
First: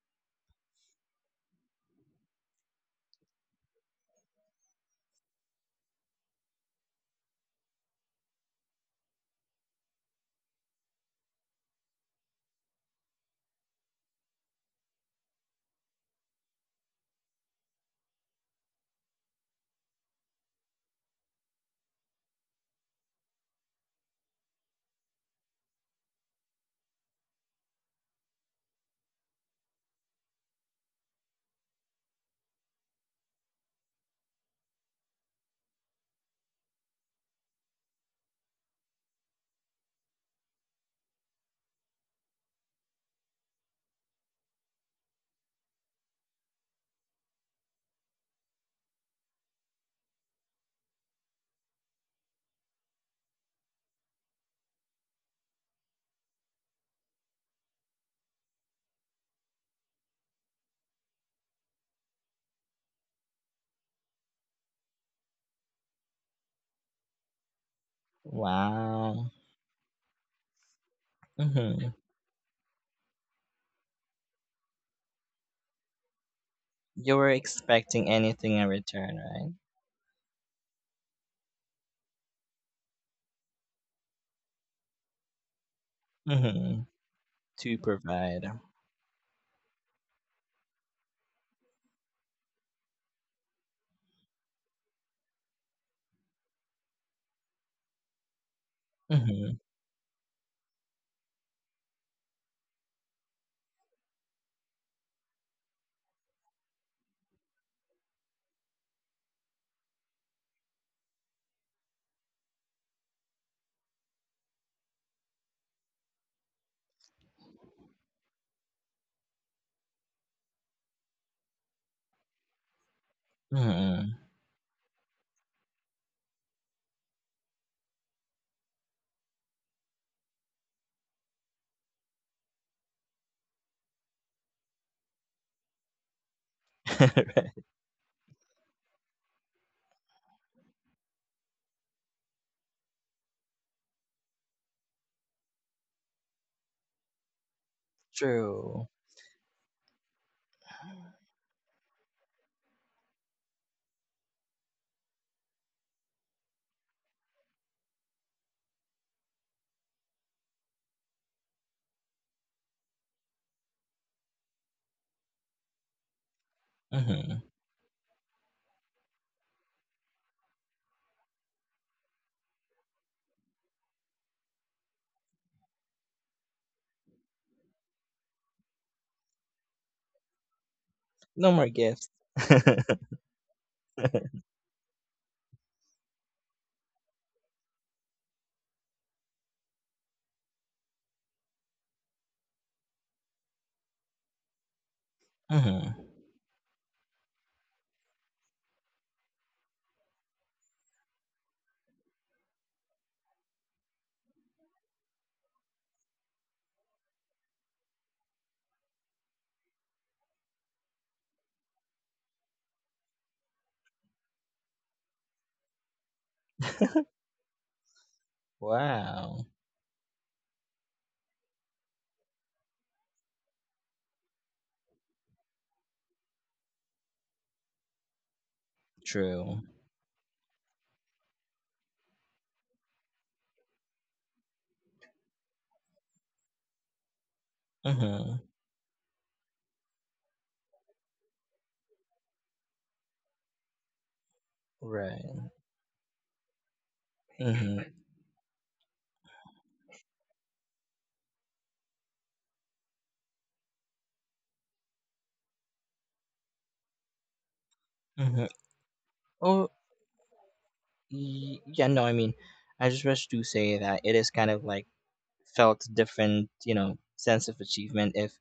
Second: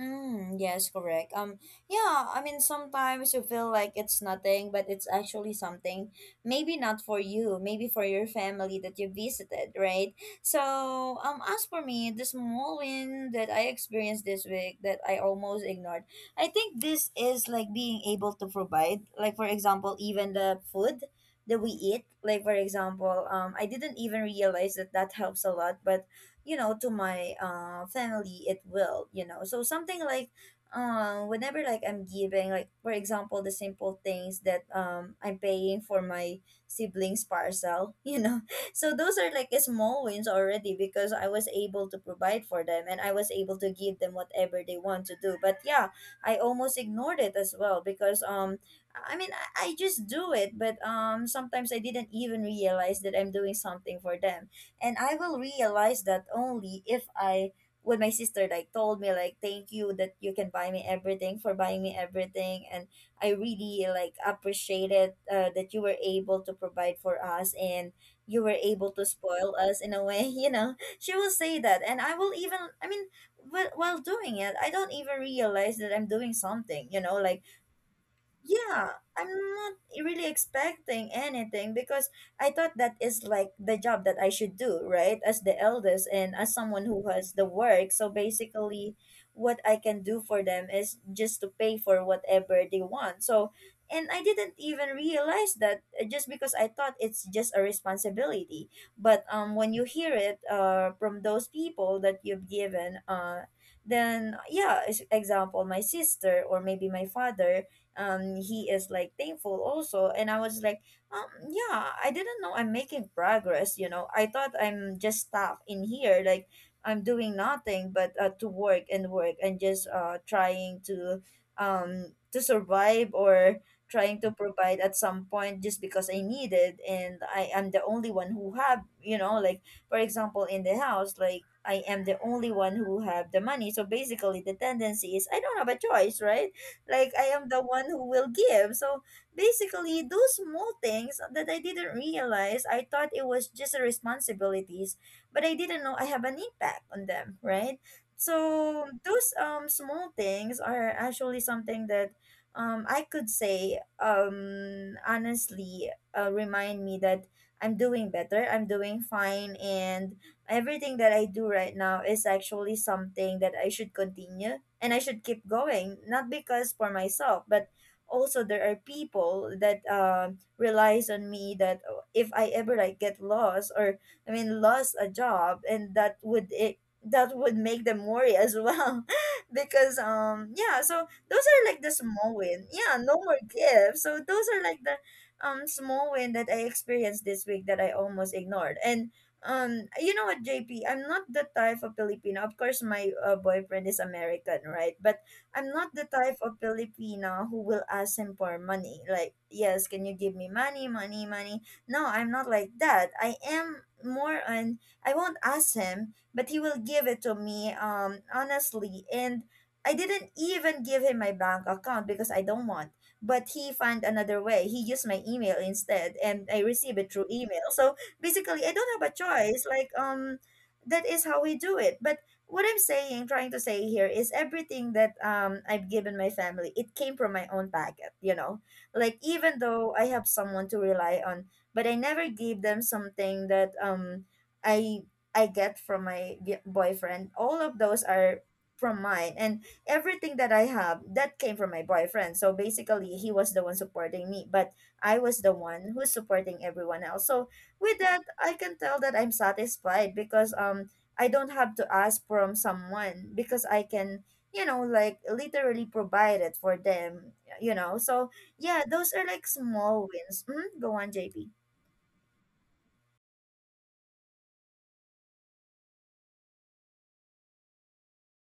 Speaker 1: Mm, yes, correct. Yeah, I mean, sometimes you feel like it's nothing, but it's actually something. Maybe not for you, maybe for your family that you visited, right? So, as for me, the small win that I experienced this week that I almost ignored, I think this is like being able to provide, like, for example, even the food that we eat. Like, for example, I didn't even realize that that helps a lot, but you know, to my family, it will, you know, so, something like, whenever, like, I'm giving, like, for example, the simple things that, I'm paying for my siblings parcel you know. So those are like small wins already, because I was able to provide for them, and I was able to give them whatever they want to do. But yeah, I almost ignored it as well because, I mean, I just do it, but, sometimes I didn't even realize that I'm doing something for them. And I will realize that only if I when my sister like told me, like, thank you that you can buy me everything, for buying me everything, and I really like appreciate it, that you were able to provide for us, and you were able to
Speaker 2: Wow.
Speaker 1: spoil us in a way, you know, she will say that.
Speaker 2: Mm-hmm.
Speaker 1: And I will even, I mean, while doing it, I don't even realize that I'm doing something, you know,
Speaker 2: You were
Speaker 1: like.
Speaker 2: expecting anything in
Speaker 1: Yeah, I'm
Speaker 2: return,
Speaker 1: not really expecting anything, because I thought that is like the job that I should do, right, as the eldest and
Speaker 2: right?
Speaker 1: as
Speaker 2: Mm-hmm.
Speaker 1: someone who has the
Speaker 2: To
Speaker 1: work. So
Speaker 2: provide.
Speaker 1: basically, what I can do for them is just to pay for whatever they want. So, and I didn't even realize that, just because I thought it's just a responsibility. But,
Speaker 2: Mm-hmm.
Speaker 1: when you hear it, from those people that you've given, then yeah, example, my sister, or maybe my father, he is like thankful also, and I was like, yeah, I didn't know I'm making progress. You know, I thought I'm just stuck in here, like I'm doing nothing but, to work and work, and just, trying to, to survive, or
Speaker 2: Mm-hmm.
Speaker 1: trying to provide at some point, just because I need it. And I am the only one who have, you know, like, for example, in the house, like I am the only one who have the money. So basically, the tendency is I don't have a choice, right? Like, I am the one who will give. So basically, those small things that I didn't realize, I thought it was just a responsibilities, but I didn't know I have an impact on them, right? So
Speaker 2: True.
Speaker 1: those, small things are actually something that, I could say, honestly, remind me that I'm doing better, I'm doing fine, and everything that I do right now is actually something that I should continue, and I should keep going. Not because for
Speaker 2: Mm-hmm.
Speaker 1: myself, but also there are people that, relies on me, that, oh, if I ever like get lost, or I mean, lost a job, and that would make them worry as well because, yeah, so those
Speaker 2: No
Speaker 1: are
Speaker 2: more
Speaker 1: like the
Speaker 2: gifts.
Speaker 1: small win. Yeah, no more gifts. So those are like the, small win that I experienced this week that I almost ignored. And, you know what, JP? I'm not the type of Filipino. Of course, my, boyfriend is American, right? But I'm not
Speaker 2: Mm-hmm.
Speaker 1: the type of Filipino who will ask him for money. Like, yes, can you give me money, money, money? No, I'm not like that. I am more on. I won't ask him, but he will give it to me. Honestly, and I didn't even give him my bank account, because I don't want. But he found another way. He used my email instead, and I receive it through email. So basically, I don't have a
Speaker 2: Wow.
Speaker 1: choice. Like, that is how we do it. But what I'm saying, trying to say here, is everything that, I've given my family, it came from my own pocket, you know. Like, even
Speaker 2: True.
Speaker 1: though I have someone to rely on, but I never gave them something that, I I get from my boyfriend. All of those are
Speaker 2: Mm-hmm.
Speaker 1: from mine, and everything that I have that came from my boyfriend. So basically, he was the one supporting me, but I was the
Speaker 2: Right.
Speaker 1: one who's supporting everyone else. So
Speaker 2: Mm-hmm.
Speaker 1: with that, I can tell that I'm satisfied, because, I don't have to ask from someone, because I can, you know, like, literally provide it for them, you know. So
Speaker 2: Mm-hmm.
Speaker 1: yeah, those are like
Speaker 2: Oh,
Speaker 1: small wins. Go on, JP.
Speaker 2: yeah, no, I mean, I just wish to say that it is kind of like felt different, you know, sense of achievement if,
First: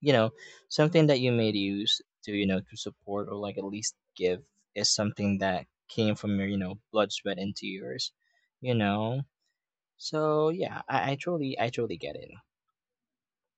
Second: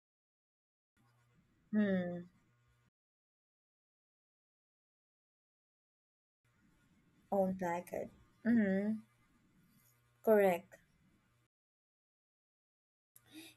Speaker 2: you know, something that you made use
Speaker 1: Hmm.
Speaker 2: to, you know, to support or like at least give is something that came from your, you know, blood, sweat, and
Speaker 1: Own packet.
Speaker 2: tears, you
Speaker 1: Mm,
Speaker 2: know? So
Speaker 1: correct.
Speaker 2: yeah, I truly get it.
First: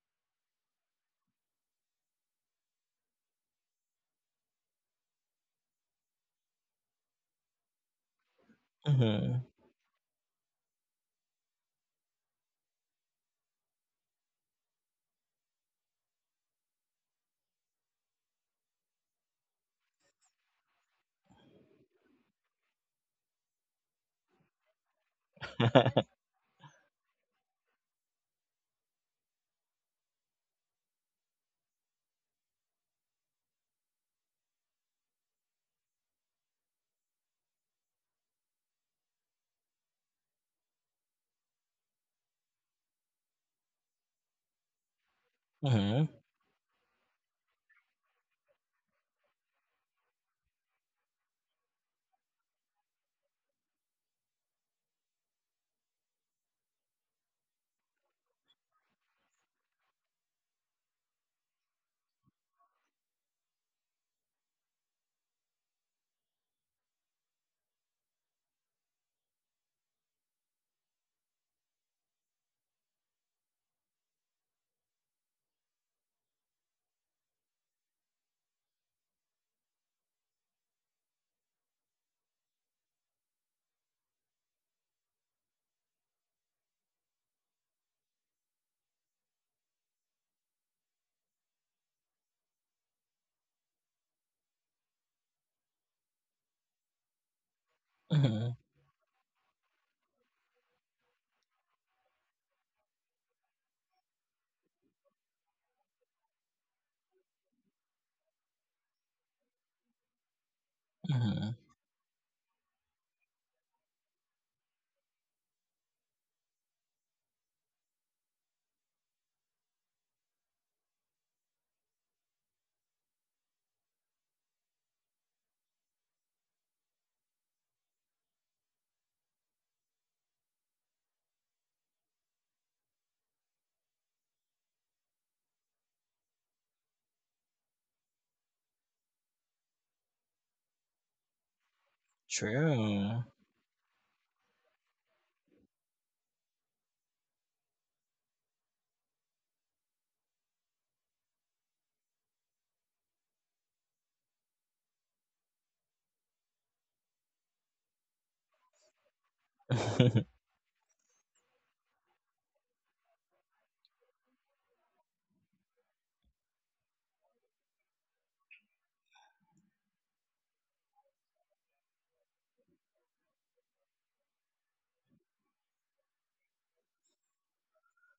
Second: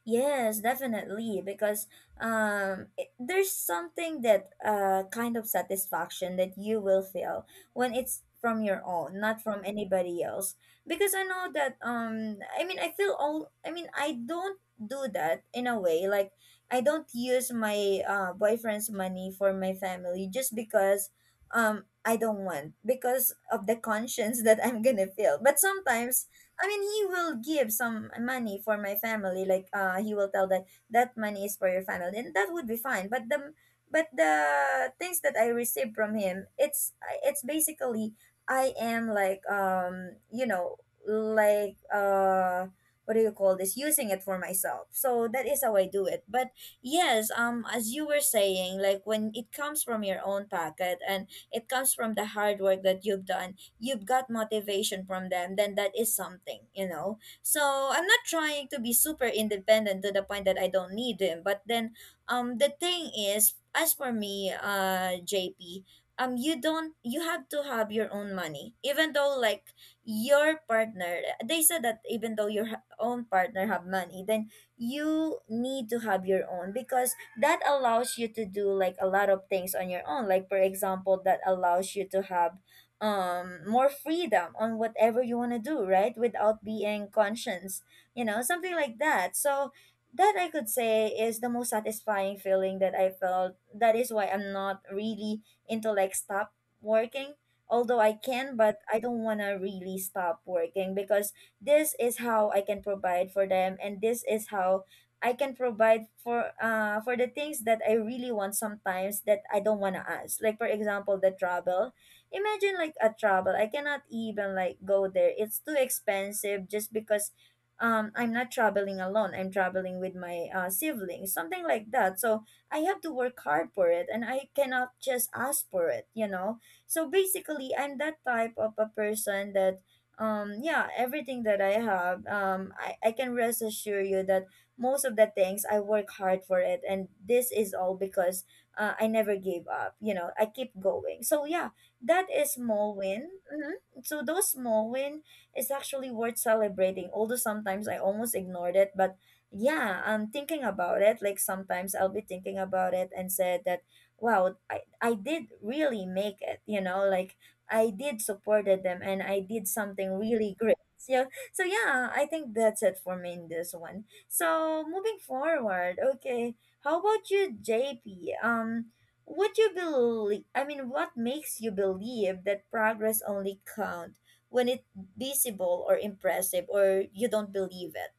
Speaker 1: Yes, definitely, because, there's something that, kind of satisfaction that you will feel when it's from your own,
Speaker 2: Mm-hmm.
Speaker 1: not from anybody else. Because I know that, I mean, I feel all. I mean, I don't do that in a way. Like, I don't use my, boyfriend's money for my family, just because, I don't want, because of the conscience that I'm gonna feel. But sometimes, I mean, he will give some money for my family. Like, he will tell that that money is for your family, and that would be fine. But the, things that I receive from him, it's basically, I am like, what do you call this, using it for myself. So that is how I
Speaker 2: Mm-hmm.
Speaker 1: do it. But yes, as you were saying, like, when it comes from your own pocket, and it comes from the hard work that you've done, you've got motivation from them, then that is something, you know. So I'm not trying to be super independent to the point that I don't need him. But then, the thing is, as for me, JP, you don't you have to have your own money. Even though, like, your partner, they said that even though your own partner have money, then you need to have your own, because that allows you to do like a lot of things on your own. Like, for example, that allows you to have, more freedom on whatever you want to do, right, without being conscious, you know, something like that. So that, I could say, is the most satisfying feeling that I felt. That is why I'm not really into like stop working. Although I
Speaker 2: Mm-hmm.
Speaker 1: can, but I don't want to really stop working, because this is how I can provide for them, and this is how I can provide for, for the things that I really want, sometimes, that I don't want to ask, like, for example, the
Speaker 2: Mm.
Speaker 1: travel. Imagine, like, a travel, I cannot even like go there. It's too expensive, just because, I'm not traveling alone, I'm traveling with my, siblings, something like that. So I have to work hard for it, and I cannot just ask for it, you know. So basically, I'm that type of a person that, yeah, everything that I have, I can rest assure you that most of the things, I work hard for it. And this is all because, I never gave up, you know, I keep going. So yeah, that is small
Speaker 2: True.
Speaker 1: win. So those small win is actually worth celebrating. Although sometimes I almost ignored it, but yeah, I'm thinking about it. Like, sometimes I'll be thinking about it, and said that, wow, I did really make it. You know, like, I did supported them, and I did something really great. So, yeah, I think that's it for me in this one. So, moving forward, okay. How about you, JP? What you believe, I mean, what makes you believe that progress only count when it visible or impressive, or you don't believe it?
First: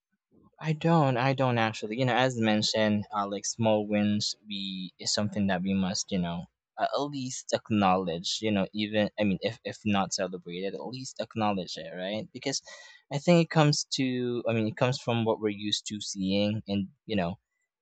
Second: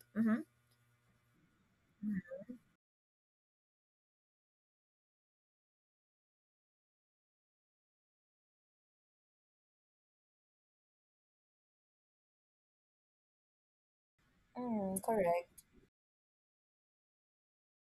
Speaker 2: I don't. I don't actually. You know, as
Speaker 1: Mm-hmm.
Speaker 2: mentioned, like small wins, we is something that we must, you know, at least acknowledge. You know, even I mean, if not celebrated, at least acknowledge it, right? Because I think it comes to. I mean, it
Speaker 1: Mm,
Speaker 2: comes from what
Speaker 1: correct.
Speaker 2: we're used to seeing, and you know,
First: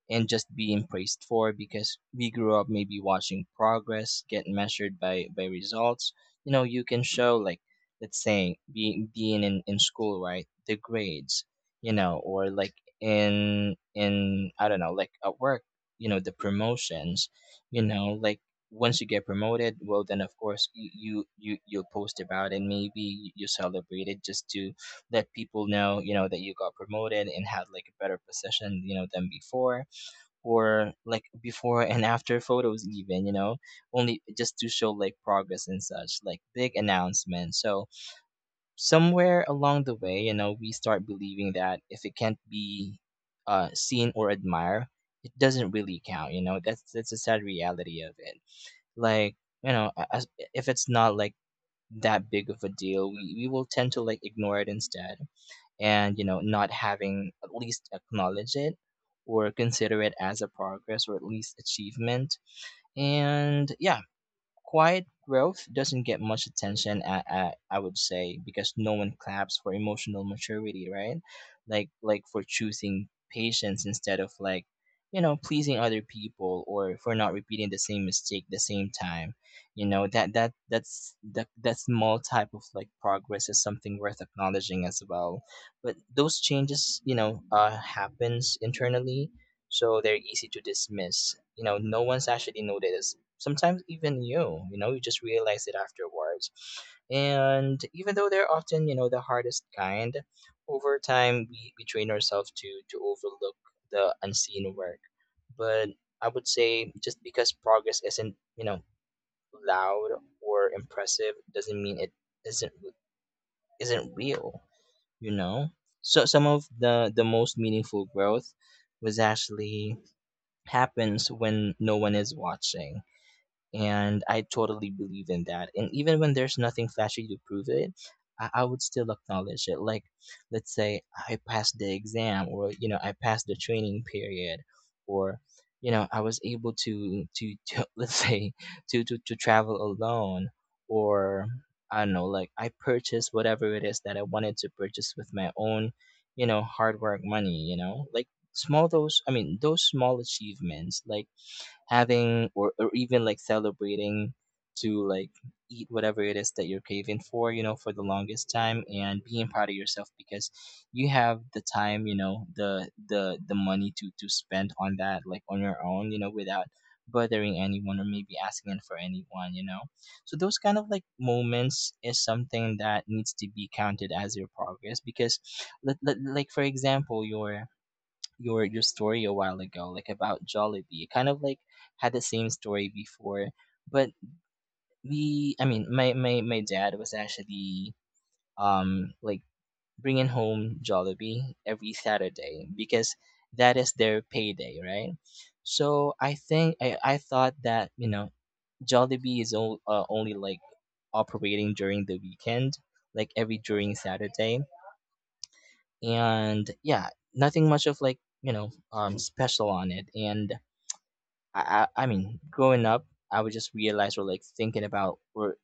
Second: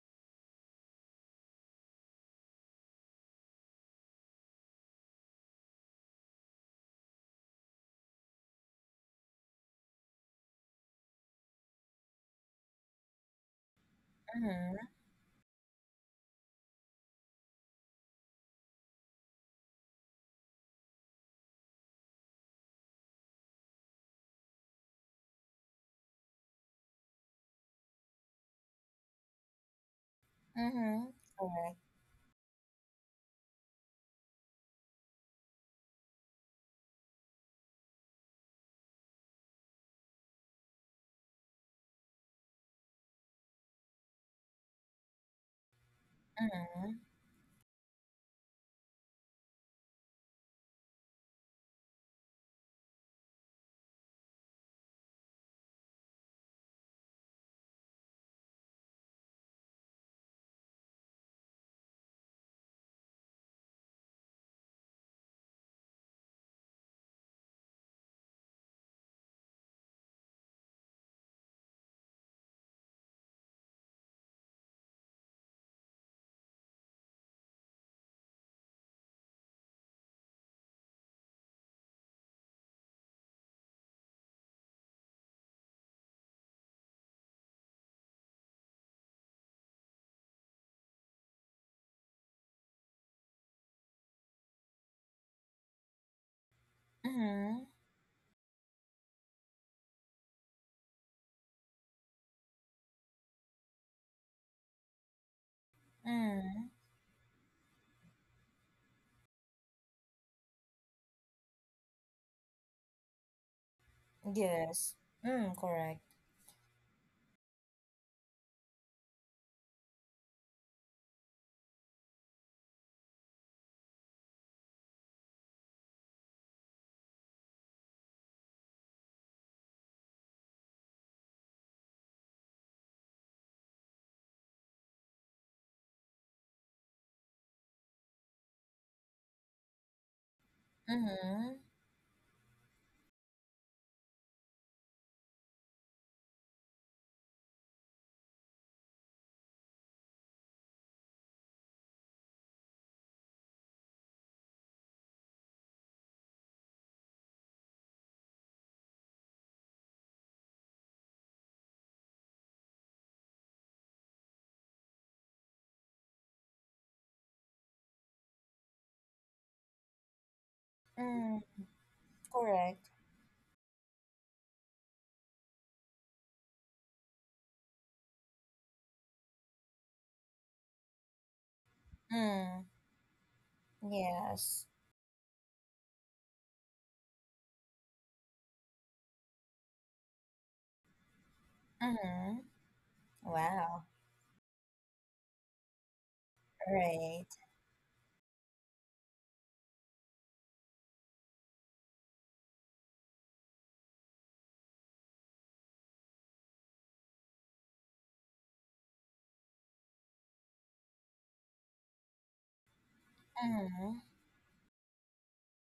Speaker 2: and just being praised for because we grew up maybe watching progress get measured by results. You know, you can show like, let's say being in school, right? The grades, you know, or like in I don't know, like at work, you know, the promotions, you know, like once you get promoted, well then of course you'll post about it. Maybe you celebrate it just to let people know, you know, that you got promoted and had like a better position, you know, than before, or
Speaker 1: Mm-hmm.
Speaker 2: like before and after photos even, you know, only just to show like progress and such like big announcements. So somewhere along the way, you know, we start believing that if it can't be seen or admired, it doesn't really count. You know, that's a sad reality of it. Like, you know, as, if it's not like that big of a deal, we will tend to like ignore it instead, and you know, not having at least acknowledge it or consider it as a progress or at least achievement. And yeah, quiet growth doesn't get much attention, I would say, because no one claps for emotional maturity, right? Like for choosing patience instead of like, you know, pleasing other people, or for not repeating the same mistake the same time. You know, that that that's that that small type of like progress is something worth acknowledging as well. But those changes, you know, happens internally, so they're easy to dismiss. You know, no one's actually noticed sometimes. Even you know, you just realize it afterwards,
Speaker 1: Mm-hmm.
Speaker 2: and even though they're often, you know, the hardest kind, over time we train ourselves to overlook the unseen work. But I would
Speaker 1: Mm.
Speaker 2: say just because progress isn't, you know, loud or impressive, doesn't mean it isn't isn't real,
Speaker 1: Yes.
Speaker 2: you
Speaker 1: Mm,
Speaker 2: know?
Speaker 1: correct.
Speaker 2: So some of the most meaningful growth was actually happens when no one is watching, and I totally believe in that. And even when there's nothing flashy to prove it, I would still acknowledge it. Like, let's say I passed the exam, or you know, I passed the training period, or you know, I was able to to let's say to, to travel alone, or
Speaker 1: Mm-hmm.
Speaker 2: I don't know, like I purchased whatever it is that I wanted to purchase with my own, you know, hard work money. You know, like small those. I mean, those small achievements, like having or even like celebrating to like eat whatever it is that you're craving for, you know, for the longest time, and being proud of yourself because you have the time, you know, the money to spend on that like on your own, you know, without bothering anyone or maybe asking it for anyone, you know. So those kind of like
Speaker 1: Mm,
Speaker 2: moments is something
Speaker 1: correct.
Speaker 2: that needs to be counted as your progress. Because like for example your your story a while ago, like about Jollibee. Kind of like had the same
Speaker 1: Mm.
Speaker 2: story before, but
Speaker 1: Yes.
Speaker 2: we, I mean, my dad was actually like bringing home Jollibee every
Speaker 1: Mm-hmm.
Speaker 2: Saturday because that
Speaker 1: Wow.
Speaker 2: is their payday, right? So I think I
Speaker 1: Right.
Speaker 2: thought that, you know, Jollibee is only like operating during the weekend, like every during Saturday, and yeah, nothing much of like, you know, special on it. And I, I mean, growing up, I would just
Speaker 1: Mm-hmm.
Speaker 2: realize we're like thinking about we're,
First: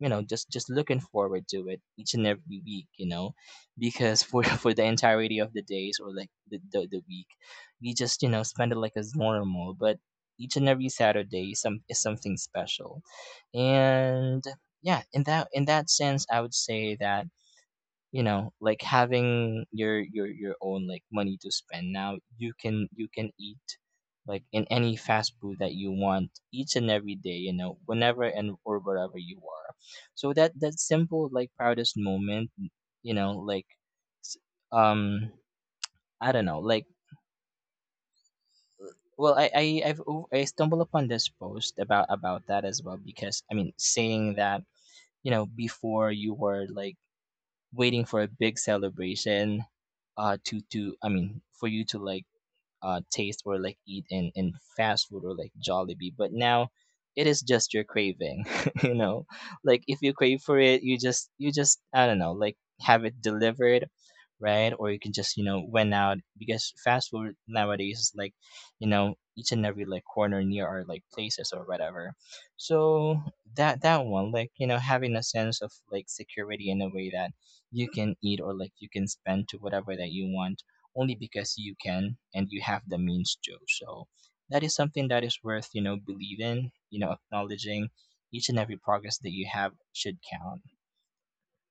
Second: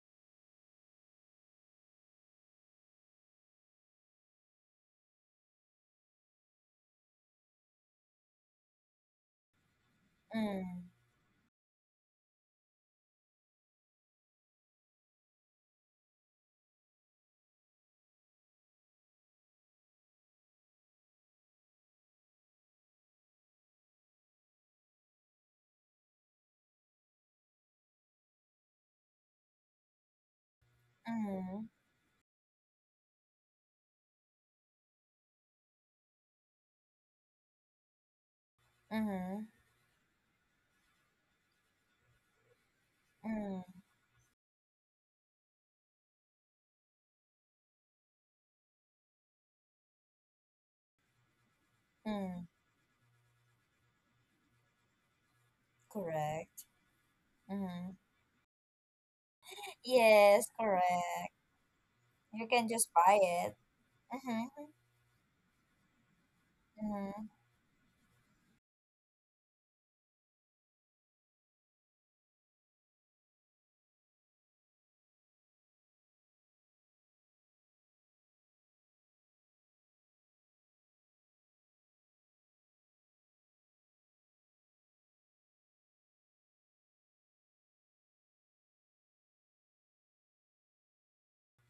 Speaker 2: you know, just looking forward to it each and every week, you know, because for for the entirety of the days or like the week, we just, you know, spend it like as normal, but each and every
Speaker 1: Mm.
Speaker 2: Saturday some is something special. And yeah, in that sense, I would say that, you know, like having your your own like money to spend now, you can eat like in any fast food that you want each and every day, you know, whenever and or wherever you are. So that that simple like
Speaker 1: Mm.
Speaker 2: proudest moment, you know, like s- um I don't know, like well
Speaker 1: Mm.
Speaker 2: I've, I stumbled upon this post about that as well, because I
Speaker 1: Mm.
Speaker 2: mean saying that, you know, before you were like waiting for a big celebration to I mean for you to like
Speaker 1: Mm.
Speaker 2: taste or like eat in fast food or like Jollibee, but
Speaker 1: Correct.
Speaker 2: now it is just your
Speaker 1: Mm-hmm.
Speaker 2: craving, you know. Like if you crave
Speaker 1: Yes,
Speaker 2: for it,
Speaker 1: correct.
Speaker 2: you just I don't know,
Speaker 1: You
Speaker 2: like
Speaker 1: can just
Speaker 2: have
Speaker 1: buy
Speaker 2: it
Speaker 1: it.
Speaker 2: delivered,
Speaker 1: Mm-hmm.
Speaker 2: right? Or you can just, you know, went out because fast
Speaker 1: Mm-hmm.
Speaker 2: food nowadays is like, you know, each and every like corner near our like places or whatever. So that that one like, you know, having a sense of like security in a way that you can eat or like you can spend to whatever that you want only because you can and you have the means to. So that is something that is worth, you know, believing, you know, acknowledging each and every progress that you have should count.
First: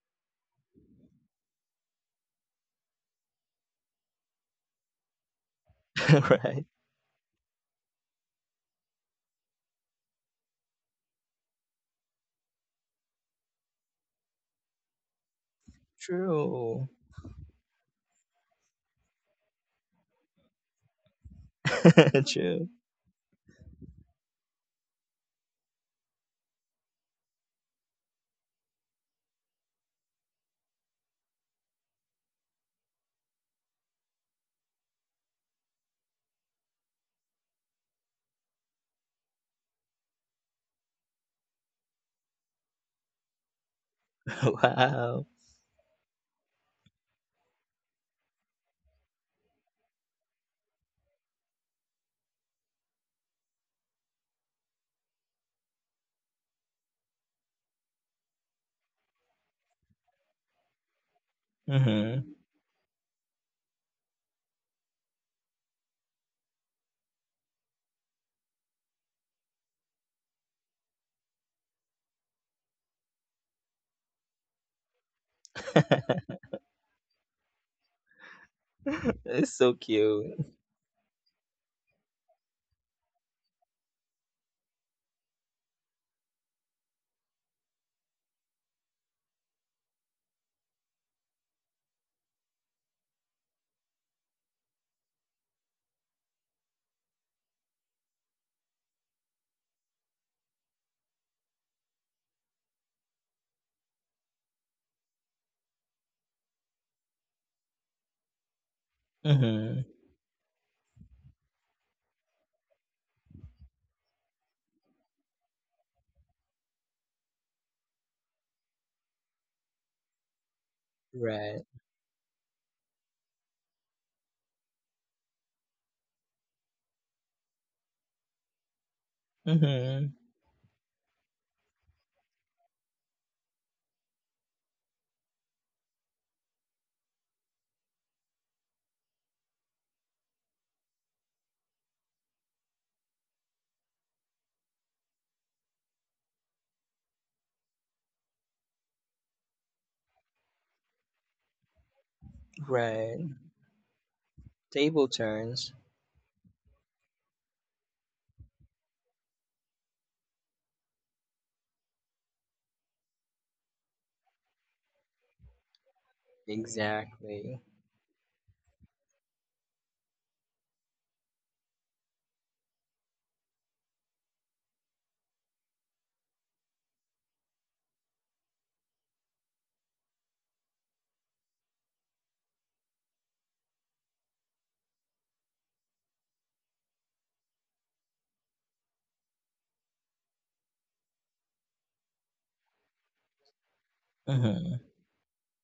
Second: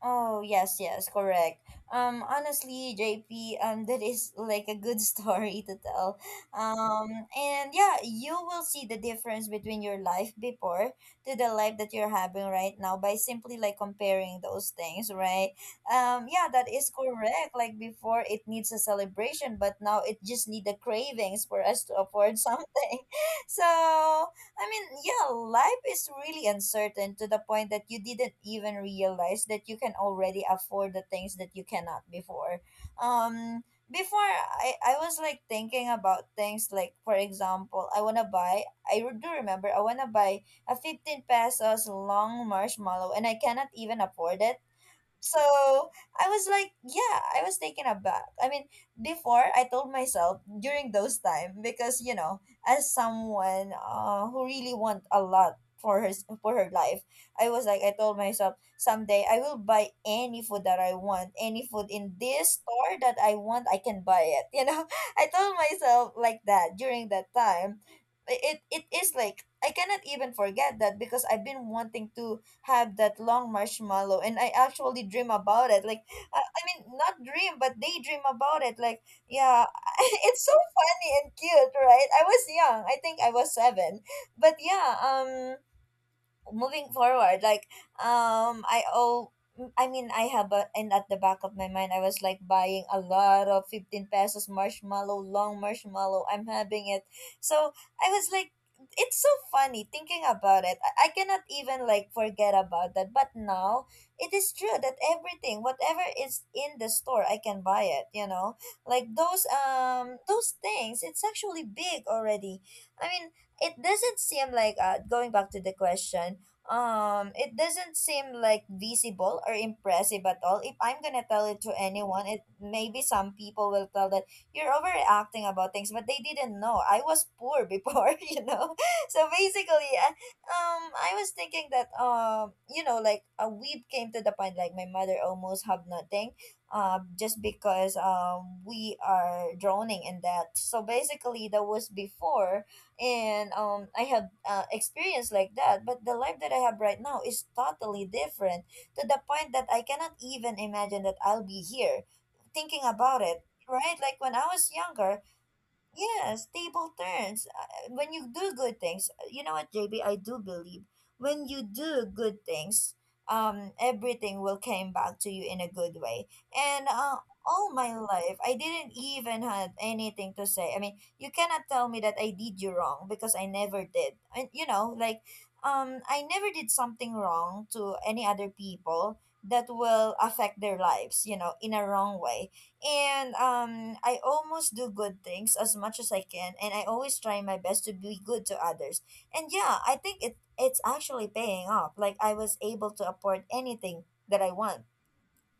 Speaker 1: Oh, yes, yes, correct. Honestly, JP, that is like a good story to tell.
Speaker 2: Right.
Speaker 1: Um, and yeah, you will see the difference between your life before to the life that you're having right now by simply like comparing those things, right? Yeah, that
Speaker 2: True.
Speaker 1: is correct. Like before, it needs a celebration, but now it just need the cravings for us to afford
Speaker 2: True.
Speaker 1: something. So I mean, yeah, life is really uncertain to the point that you didn't even realize that you can already afford the things that you cannot before. Um, before I was like thinking about things like, for example, I want to buy, do remember, I want to buy a 15 pesos long marshmallow and I cannot even afford it.
Speaker 2: Wow.
Speaker 1: So I was like, yeah, I was taken aback. I mean, before I told myself during those time because you know, as someone who really want a lot for her life, I was like, I told myself someday I will buy any food that I want, any food in
Speaker 2: Mm-hmm.
Speaker 1: this store that I want, I can buy it. You know, I told myself like that during that time. It is like I cannot even forget that because I've been wanting to have that long marshmallow and I actually dream about it. Like I mean not dream but daydream about it. Like
Speaker 2: It's
Speaker 1: yeah,
Speaker 2: so cute.
Speaker 1: it's so funny and cute, right? I was young. I think I was 7. But yeah, moving forward like I owe I mean I have and at the back of my mind I was like buying a lot of 15 pesos marshmallow long marshmallow I'm having it. So I was like, it's so funny thinking about it. I cannot even like forget about that. But now it is true that everything whatever is in the store I can buy it, you know, like
Speaker 2: Mm-hmm.
Speaker 1: those things it's actually big already. I mean, it doesn't seem like going back to the question, it doesn't seem like visible or impressive at all if I'm gonna tell
Speaker 2: Right.
Speaker 1: it to anyone. It maybe some people will tell that you're overreacting about things, but they didn't know I was poor before. You know, so basically
Speaker 2: Mm-hmm.
Speaker 1: I was thinking that you know like we came to the point like my mother almost have nothing, just because we are drowning in that. So basically that was before, and I have experience like that. But the life that I have right now is totally different to the point that I cannot even imagine that I'll be here thinking about
Speaker 2: Right.
Speaker 1: it, right? Like when I was
Speaker 2: Table
Speaker 1: younger.
Speaker 2: turns.
Speaker 1: Yes, table turns. When you do good things, you know what, JB, I do believe when you do good things, everything will come back to you in a good way. And
Speaker 2: Exactly.
Speaker 1: all my life, I didn't even had anything to say. I mean, you cannot tell me that I did you wrong because I never did. And you know, like, I never did something wrong to any other people that will affect their lives. You know, in a wrong way. And I almost do good things as much as I can and I always try my best to be good to others. And yeah, I think it's actually paying off. Like I was able to afford anything that I
Speaker 2: Mm-hmm.
Speaker 1: want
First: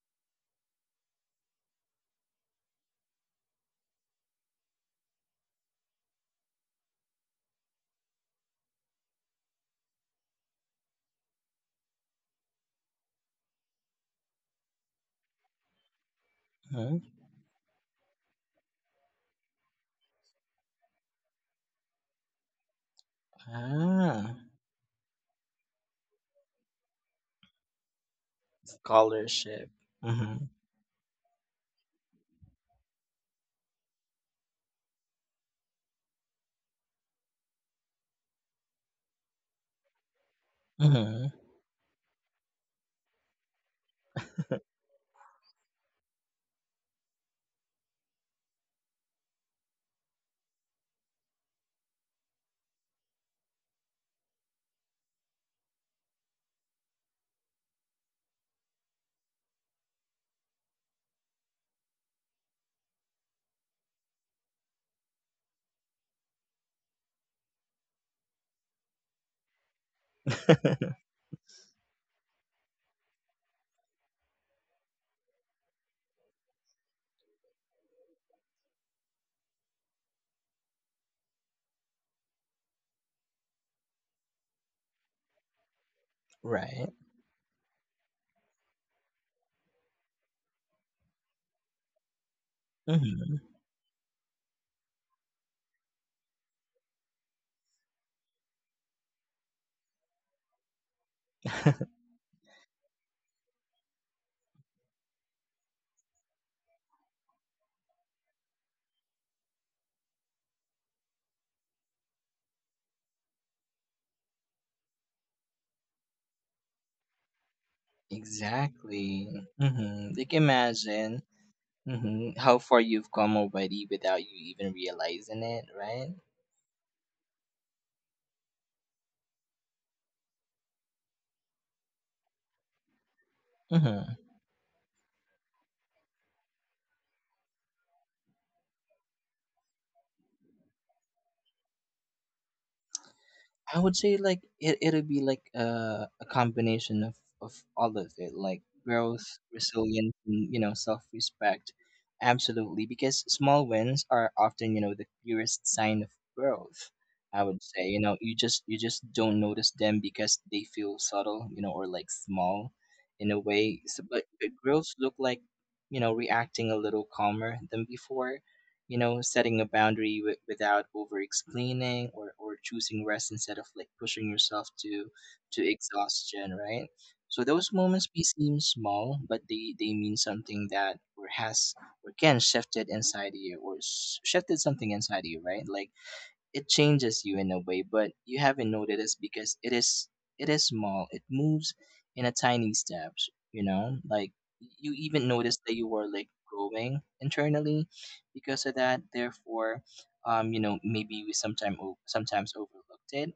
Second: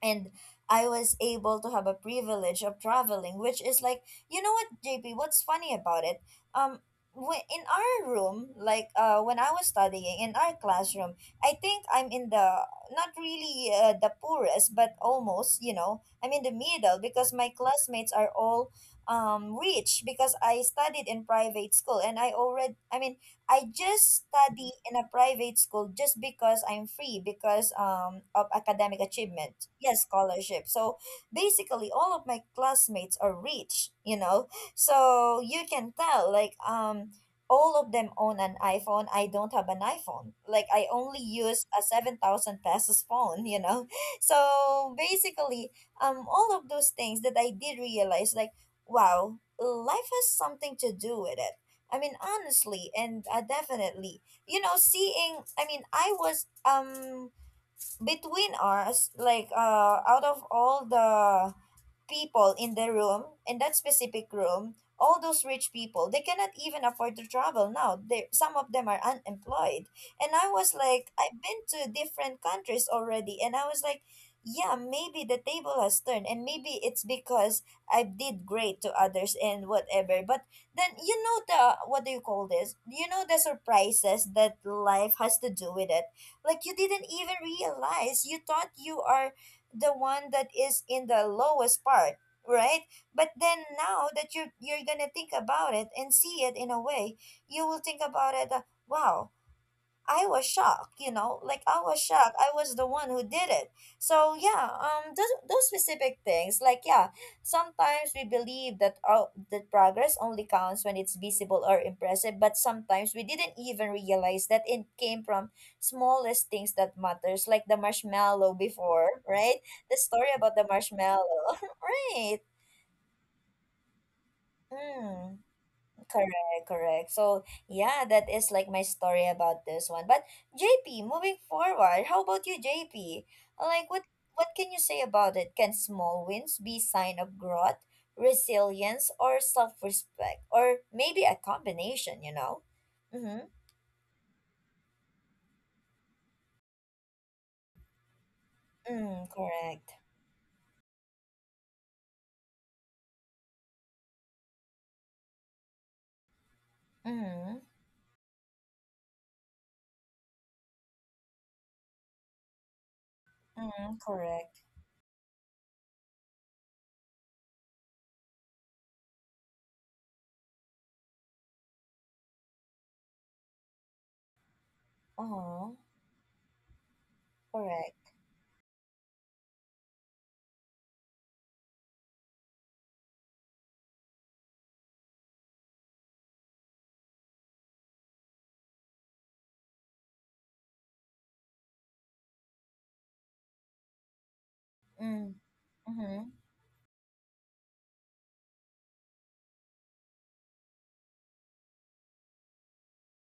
Speaker 1: and I was able to have a privilege of traveling, which is like, you know what, JP, what's funny about it? Um, in our room, like when I was studying in our classroom, I think I'm in the not really the poorest, but almost, you know, I'm in the middle
Speaker 2: Hmm.
Speaker 1: because my classmates are all rich because I studied in private school and I already, I mean, I just
Speaker 2: Ah.
Speaker 1: study in a private school just because I'm free because of academic achievement.
Speaker 2: Scholarship.
Speaker 1: Yes,
Speaker 2: Mm-hmm.
Speaker 1: scholarship. So basically all of my classmates are rich, you know. So you can tell like all of them own an iPhone. I don't have an iPhone. Like I only use a 7,000 pesos phone, you know. So basically all of those things that I did realize like wow, life has something to do with it. I mean, honestly, and definitely, you know, I was between us, like out of all the people in the room, in that specific room, all those rich people they cannot even afford to travel now. They, some of them are unemployed, and I was
Speaker 2: Mm-hmm.
Speaker 1: like I've been to different countries already. And I was like, yeah, maybe the table has turned, and maybe it's because I did great to others and whatever. But then, you know, the what do you call this, you know, the surprises that life has to do with it. Like you
Speaker 2: Right.
Speaker 1: didn't even realize you thought you are the one that is in the lowest part, right? But
Speaker 2: Mhm.
Speaker 1: then now that you're gonna think about it and see it in a way, you will think about it, wow, I was shocked, you know, like I was shocked. I was the one who did it. So yeah, those specific things, like yeah, sometimes we believe that oh, that progress only counts when it's visible or impressive, but sometimes we didn't even realize that it came from smallest things that matters, like the marshmallow before,
Speaker 2: Exactly.
Speaker 1: right? The
Speaker 2: Mhm.
Speaker 1: story
Speaker 2: Like
Speaker 1: about the
Speaker 2: imagine,
Speaker 1: marshmallow,
Speaker 2: mhm,
Speaker 1: right?
Speaker 2: how far you've come already without you even
Speaker 1: Mm.
Speaker 2: realizing it, right?
Speaker 1: Correct, correct. So yeah, that is like my story about this one. But JP, moving forward, how about you, JP? Like
Speaker 2: Mhm.
Speaker 1: what can you say about it? Can small wins be sign of growth, resilience, or self-respect? Or maybe a combination, you know? Mm-hmm.
Speaker 2: I would say like it it'll be like a combination of of all of it, like
Speaker 1: Mm,
Speaker 2: growth,
Speaker 1: correct.
Speaker 2: resilience, and you know, self respect. Absolutely, because small wins are often, you know, the purest sign of growth. I would
Speaker 1: Mm-hmm.
Speaker 2: say, you know, you just don't notice them because they feel subtle, you know, or like small, in a way. So,
Speaker 1: Mm,
Speaker 2: but
Speaker 1: correct.
Speaker 2: growth look like, you know, reacting a little calmer than before, you know, setting a boundary without over explaining, or choosing rest instead of like pushing yourself to
Speaker 1: Uh-huh.
Speaker 2: exhaustion, right? So those moments
Speaker 1: Correct.
Speaker 2: may seem small, but they mean something that or has, or can shifted inside you, or shifted something inside you, right? Like it changes you in a way, but you haven't noticed it because it is small. It moves in a tiny steps, you know? Like you even
Speaker 1: Mm,
Speaker 2: notice that you are like
Speaker 1: mm-hmm.
Speaker 2: growing internally because of that. Therefore, you know, maybe we sometime sometimes overlooked it.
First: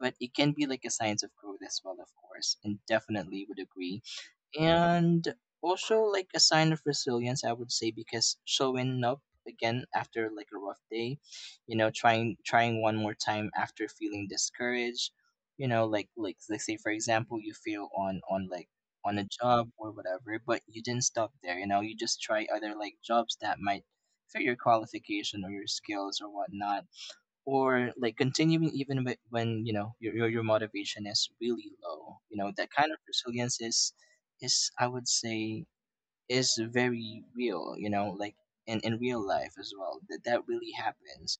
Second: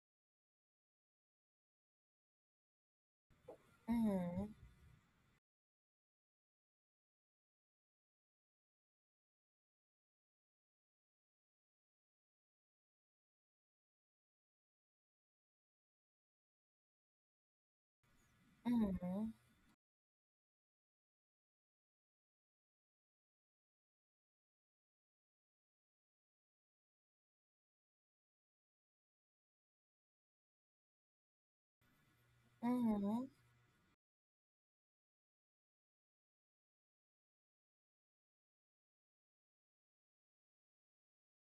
Speaker 2: But it can be like a signs of growth as well, of course, and definitely would agree,
Speaker 1: Mm-hmm.
Speaker 2: and also like a sign of resilience, I would say, because showing up again after like a rough day, you know, trying one more time after feeling discouraged, you know, like let's say for example you feel on like on
Speaker 1: Mm-hmm.
Speaker 2: a job or whatever, but you didn't stop there, you know, you just try other like jobs that might fit your qualification or your skills or whatnot, or like continuing even when you know your, your motivation is really low, you know, that kind of
Speaker 1: Mm-hmm.
Speaker 2: resilience is I would say is very real, you know, like in real life as well that that really happens.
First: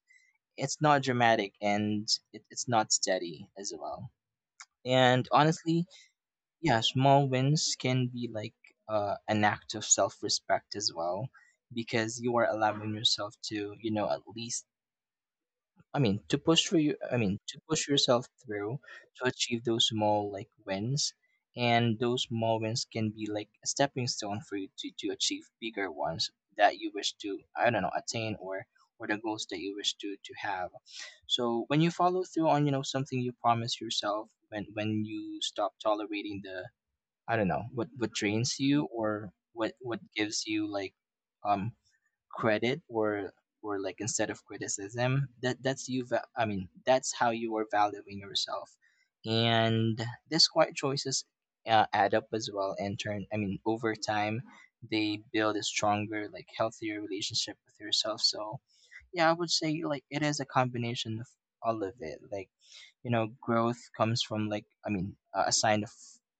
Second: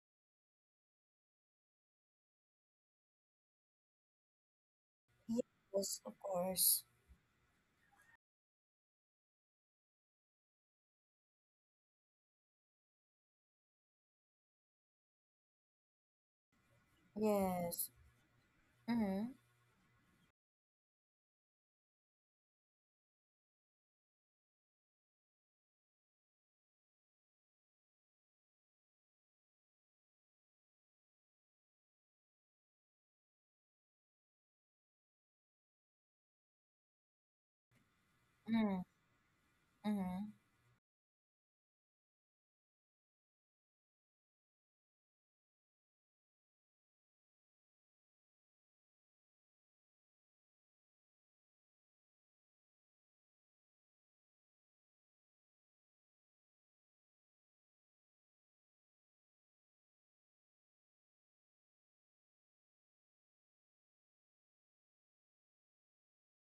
Speaker 2: It's not dramatic and it's not steady as well. And honestly,
Speaker 1: Yes, of
Speaker 2: yeah,
Speaker 1: course.
Speaker 2: small wins can be like an act of self-respect as well, because you are allowing yourself to, you know, at least I mean, to push for you, I mean, to push
Speaker 1: Yes.
Speaker 2: yourself through to
Speaker 1: Mm-hmm.
Speaker 2: achieve those small like wins, and those small wins can be like a stepping stone for you to achieve bigger ones that you wish to, I don't know, attain or the goals that you wish to have. So when you follow through on, you know, something you promise yourself, when you stop tolerating the, I don't know, what drains
Speaker 1: Mm,
Speaker 2: you or what
Speaker 1: mm,
Speaker 2: gives you like um credit or like instead of criticism, that that's you I mean, that's how you are valuing yourself. And these quiet choices, add up as well and turn, I mean, over time they build a stronger like healthier relationship with yourself. So yeah, I would say like it is a combination of all of it, like, you know, growth comes from like I mean a sign of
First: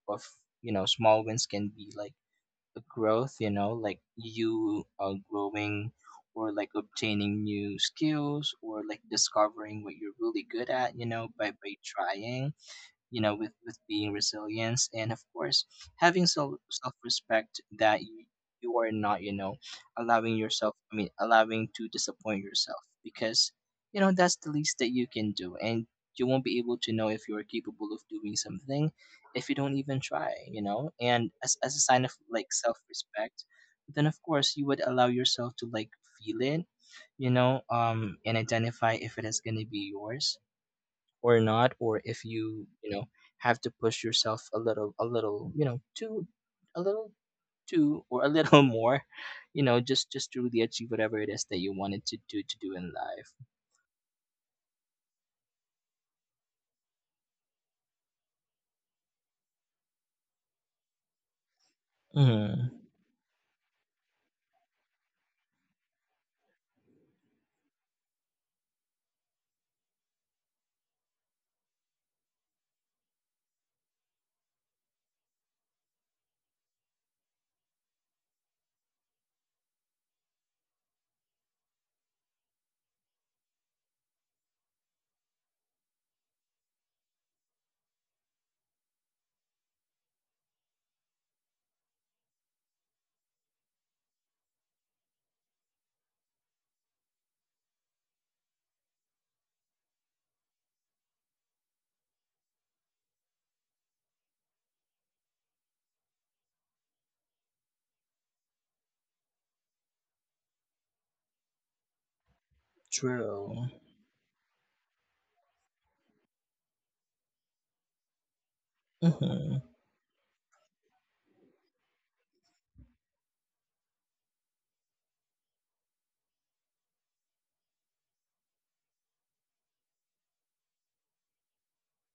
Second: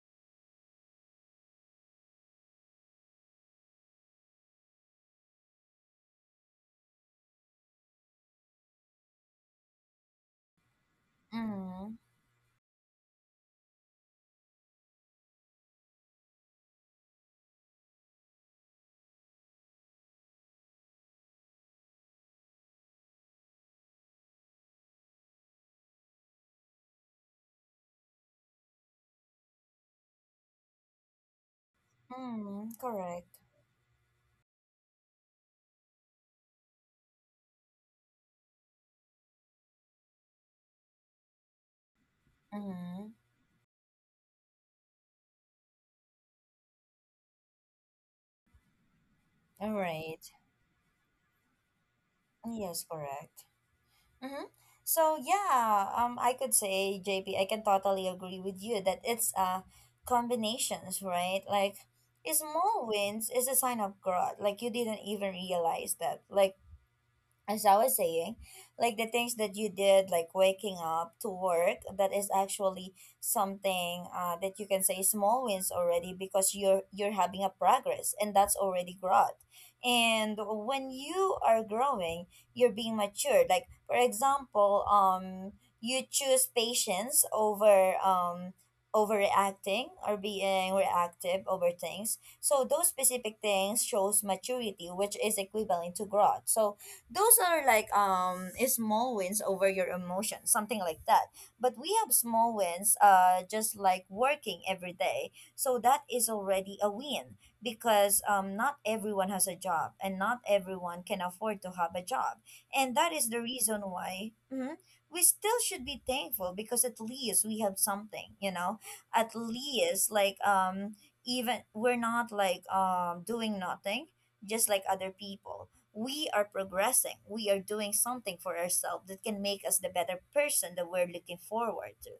Speaker 2: of you know, small wins can be like growth, you know, like you growing or like obtaining new skills or like discovering what you're really good at, you know, by
Speaker 1: mm,
Speaker 2: trying, you know, with being resilience, and of course having self self-respect, that you are not, you know, allowing yourself, I mean, allowing to disappoint yourself, because you know that's the least that you can do, and you won't be able to know if you are capable of doing something if you don't even try, you know. And as a sign of like
Speaker 1: mm, correct.
Speaker 2: self-respect, then of course you would allow yourself to like feel it, you know, and identify if it is going to be yours or not, or if you, you know,
Speaker 1: Mm,
Speaker 2: have to push yourself a little you know too, a little too, or a little more, you
Speaker 1: all
Speaker 2: know,
Speaker 1: right.
Speaker 2: just to really achieve whatever it is that you wanted to do in
Speaker 1: Yes,
Speaker 2: life.
Speaker 1: correct. Mm-hmm. So yeah, I could say, JP, I can totally agree with you that it's combinations, right? Like,
Speaker 2: Mm,
Speaker 1: small wins is a sign of growth. Like you didn't even realize that. Like as I was saying, like the things that you did, like waking up to work, that is actually something that you can say small wins already because you're having a progress and that's already growth. And when you are growing, you're being matured. Like for example, you choose patience over overreacting or being reactive over things. So those specific things shows maturity, which is equivalent to growth. So those are like small wins over your emotions, something like that. But we have small wins just like working every day, so that is already a win because not everyone has a job and not everyone can afford to have a job. And that is the
Speaker 2: true.
Speaker 1: reason why mhm, we still should be thankful because at least we have something, you know. At
Speaker 2: Mm-hmm.
Speaker 1: least like even we're not like doing nothing just like other people, we are progressing. We are doing something for ourselves that can make us the better person that we're looking forward to.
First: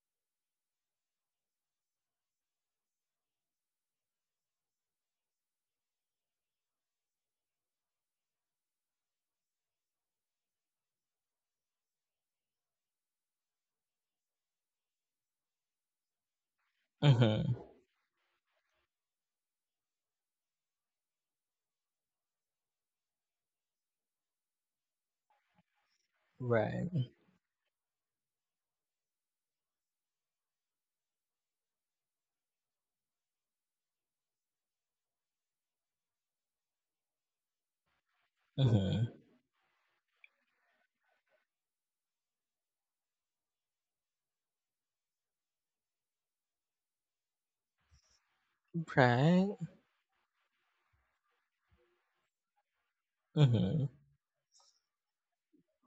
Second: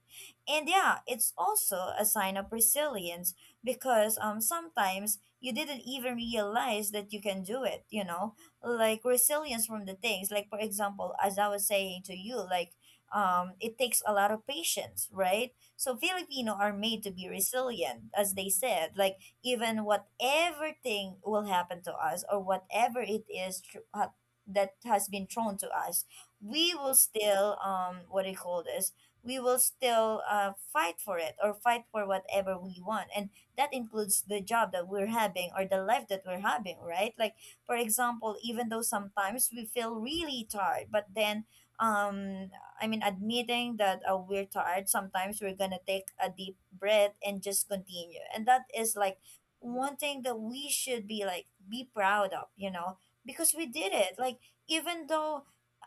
Speaker 1: And yeah, it's also a sign of resilience because sometimes you didn't even realize that you can do it, you know? Like resilience from the things. Like for example, as I was saying to you, like it takes a lot of patience, right? So Filipino are made to be
Speaker 2: Mm-hmm.
Speaker 1: resilient, as they said. Like even whatever thing will happen to us or whatever it is that has been thrown to us, we will
Speaker 2: Right.
Speaker 1: still what do you call this, we will still fight for it or fight for whatever we want. And that includes the job that we're having or the life that we're having, right? Like for example even though
Speaker 2: Mm-hmm.
Speaker 1: sometimes we feel really tired, but then um I mean, admitting that we're tired sometimes, we're gonna take a deep breath and just continue, and that is like
Speaker 2: Right.
Speaker 1: one thing that we should be like be proud of, you know, because we
Speaker 2: Mm-hmm.
Speaker 1: did it. Like even though,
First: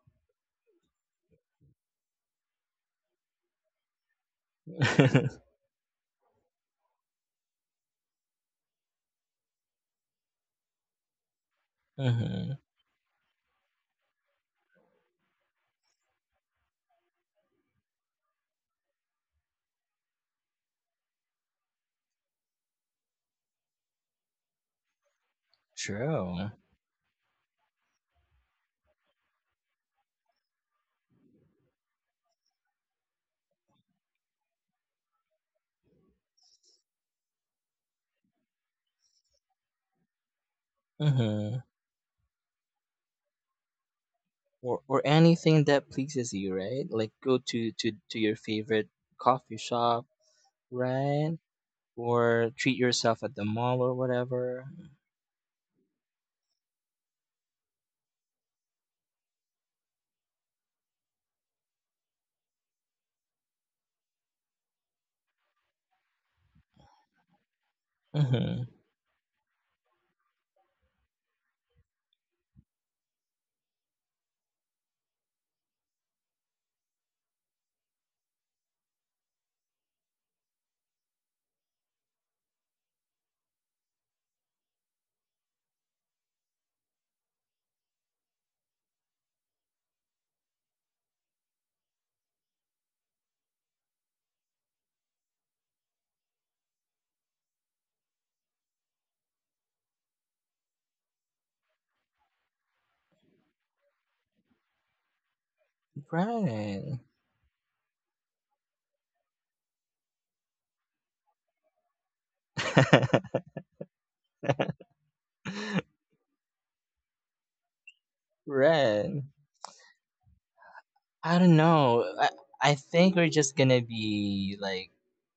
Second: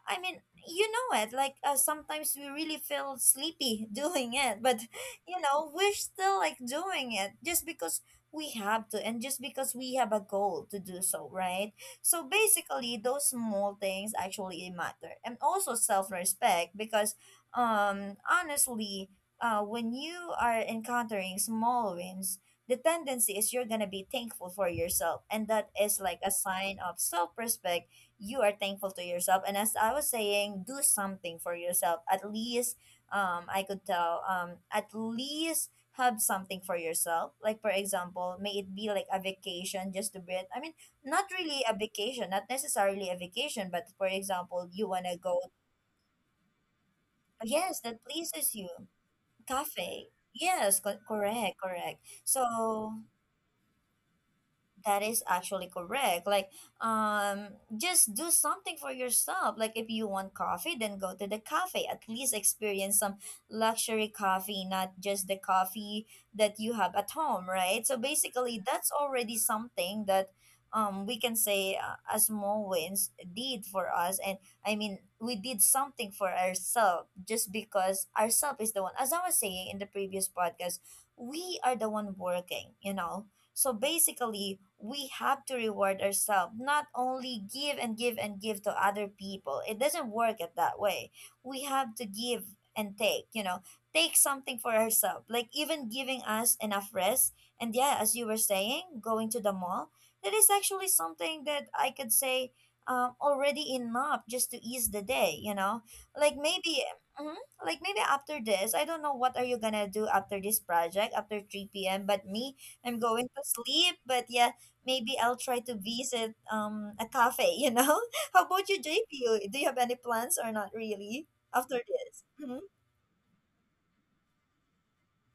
Speaker 1: I mean, you know it like sometimes we really feel sleepy doing it, but you know we're still like doing it just because we have to and just because we have a goal to do so, right? So
Speaker 2: Mm-hmm.
Speaker 1: basically those small things actually matter. And also self-respect because honestly when you are encountering small wins, the tendency is you're gonna be thankful for yourself, and that is like a
Speaker 2: True.
Speaker 1: sign of self-respect. You are thankful to yourself, and as I was saying, do something for yourself. At least I could tell at least have something for yourself, like for example may it be like a vacation just to breathe. I mean, not
Speaker 2: Mm-hmm.
Speaker 1: really a vacation, not necessarily a vacation, but for example
Speaker 2: or
Speaker 1: you
Speaker 2: or
Speaker 1: want to go.
Speaker 2: anything that pleases you, right? Like go to
Speaker 1: Yes,
Speaker 2: to
Speaker 1: that
Speaker 2: to your
Speaker 1: pleases you.
Speaker 2: favorite coffee shop.
Speaker 1: Cafe, yes,
Speaker 2: Right.
Speaker 1: correct, correct.
Speaker 2: Or treat
Speaker 1: So
Speaker 2: yourself at the mall or whatever.
Speaker 1: that is actually correct. Like, just do something for yourself. Like, if you want coffee, then go to the cafe. At least experience some luxury coffee, not just the coffee that you have at home, right? So basically,
Speaker 2: Hmm.
Speaker 1: that's already something that, we can say a small wins did for us. And I mean, we did something for ourselves just because ourself is the one. As I was saying in the previous podcast, we are the one working. You know, so basically, we have to reward ourselves, not only give and give and give to other people. It doesn't work it that way. We have to give and take, you know, take something for ourselves, like even giving us enough rest. And yeah, as you were saying, going to the mall, that is actually something that I could say already enough just to ease the day, you know? Like maybe.
Speaker 2: Right.
Speaker 1: Mhm, like maybe after this, I don't know what are you gonna do after this project after 3 p.m. But me, I'm going to sleep, but yeah, maybe I'll try to visit a cafe, you know? How about you, JP?
Speaker 2: Right.
Speaker 1: Do you have any plans or not really
Speaker 2: I don't
Speaker 1: after
Speaker 2: know.
Speaker 1: this? Mm-hmm.
Speaker 2: I think we're just gonna be like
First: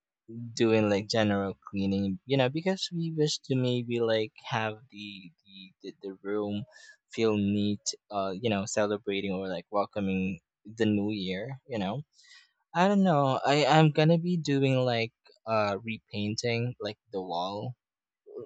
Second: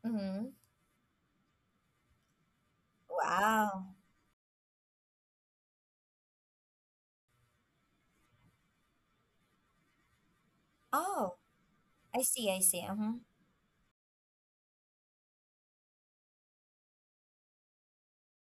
Speaker 1: Mm-hmm.
Speaker 2: doing like general cleaning, you know, because we wish to
Speaker 1: Wow.
Speaker 2: maybe like have the room feel neat, you know, celebrating or like welcoming the new
Speaker 1: Oh,
Speaker 2: year, you know.
Speaker 1: I see, I see.
Speaker 2: I don't
Speaker 1: Mm-hmm.
Speaker 2: know. I, I'm gonna be doing like repainting like the wall,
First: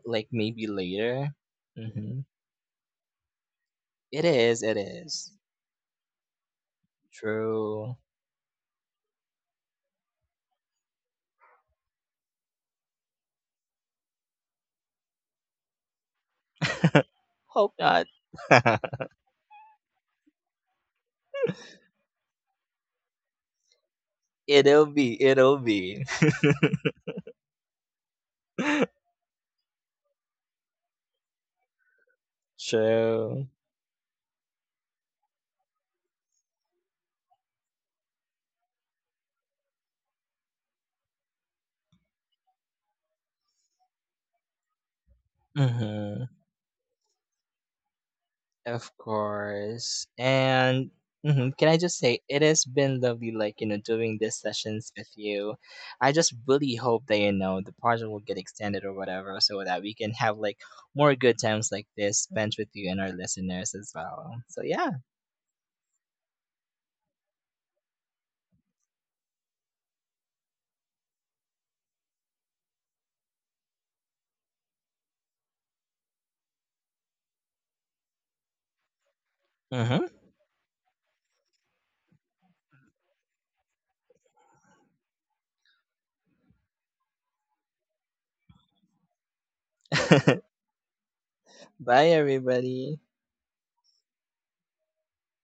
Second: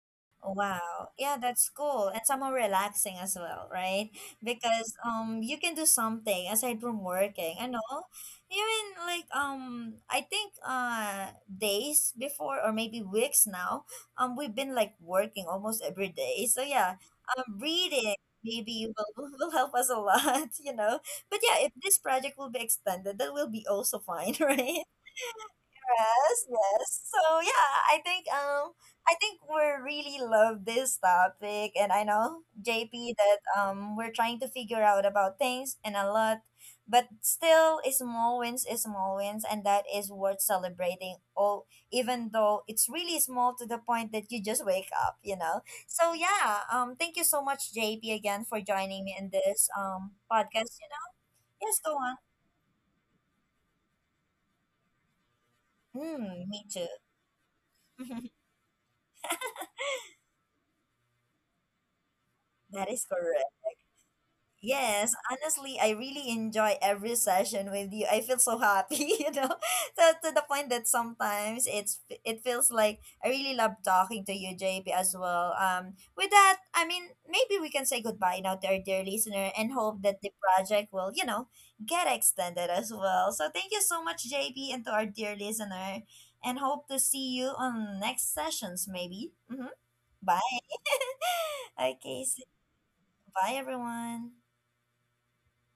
Speaker 2: like
Speaker 1: Oh,
Speaker 2: maybe
Speaker 1: wow.
Speaker 2: later.
Speaker 1: Yeah, that's cool. And
Speaker 2: Mhm.
Speaker 1: somehow relaxing as well, right?
Speaker 2: It is. It
Speaker 1: Because
Speaker 2: is
Speaker 1: you can do something aside from working. I
Speaker 2: true.
Speaker 1: know. Even like I think days before or maybe weeks now, we've been like working almost every day. So yeah,
Speaker 2: Hope not.
Speaker 1: reading maybe will will help us a lot, you know. But yeah, if this project will be extended, that will be also fine,
Speaker 2: It'll
Speaker 1: right?
Speaker 2: be. It'll be
Speaker 1: Yes, yes. So yeah, I think we really love this topic and I know JP that
Speaker 2: true.
Speaker 1: we're trying to figure out about things and a lot, but still a small wins is small wins and that is worth celebrating all, even though it's really small to the point that you just wake up, you know. So
Speaker 2: Hmm.
Speaker 1: yeah, thank you so much JP again for
Speaker 2: Of
Speaker 1: joining me in this
Speaker 2: course.
Speaker 1: podcast, you
Speaker 2: And
Speaker 1: know.
Speaker 2: mhm, can I
Speaker 1: Yes, go
Speaker 2: just
Speaker 1: on.
Speaker 2: say it has been lovely, like you know, doing these sessions with you. I just
Speaker 1: Mm, me
Speaker 2: really
Speaker 1: too.
Speaker 2: hope that you know the project will get extended or whatever, so that we can have like more good times like this spent with
Speaker 1: That
Speaker 2: you and
Speaker 1: is
Speaker 2: our
Speaker 1: correct.
Speaker 2: listeners as well. So yeah.
Speaker 1: Yes, honestly, I really enjoy every session with you. I feel so happy, you know, so to the point that sometimes it's it feels like I really love talking to you, JP, as well. With that, I mean, maybe we can say goodbye now to our dear listener and hope
Speaker 2: Mm-hmm.
Speaker 1: that the project will, you know, get extended as well. So thank you so much, JP, and to our dear listener, and hope to see you on next sessions, maybe. Mm-hmm. Bye.
Speaker 2: Bye,
Speaker 1: Okay, so
Speaker 2: everybody.
Speaker 1: bye everyone.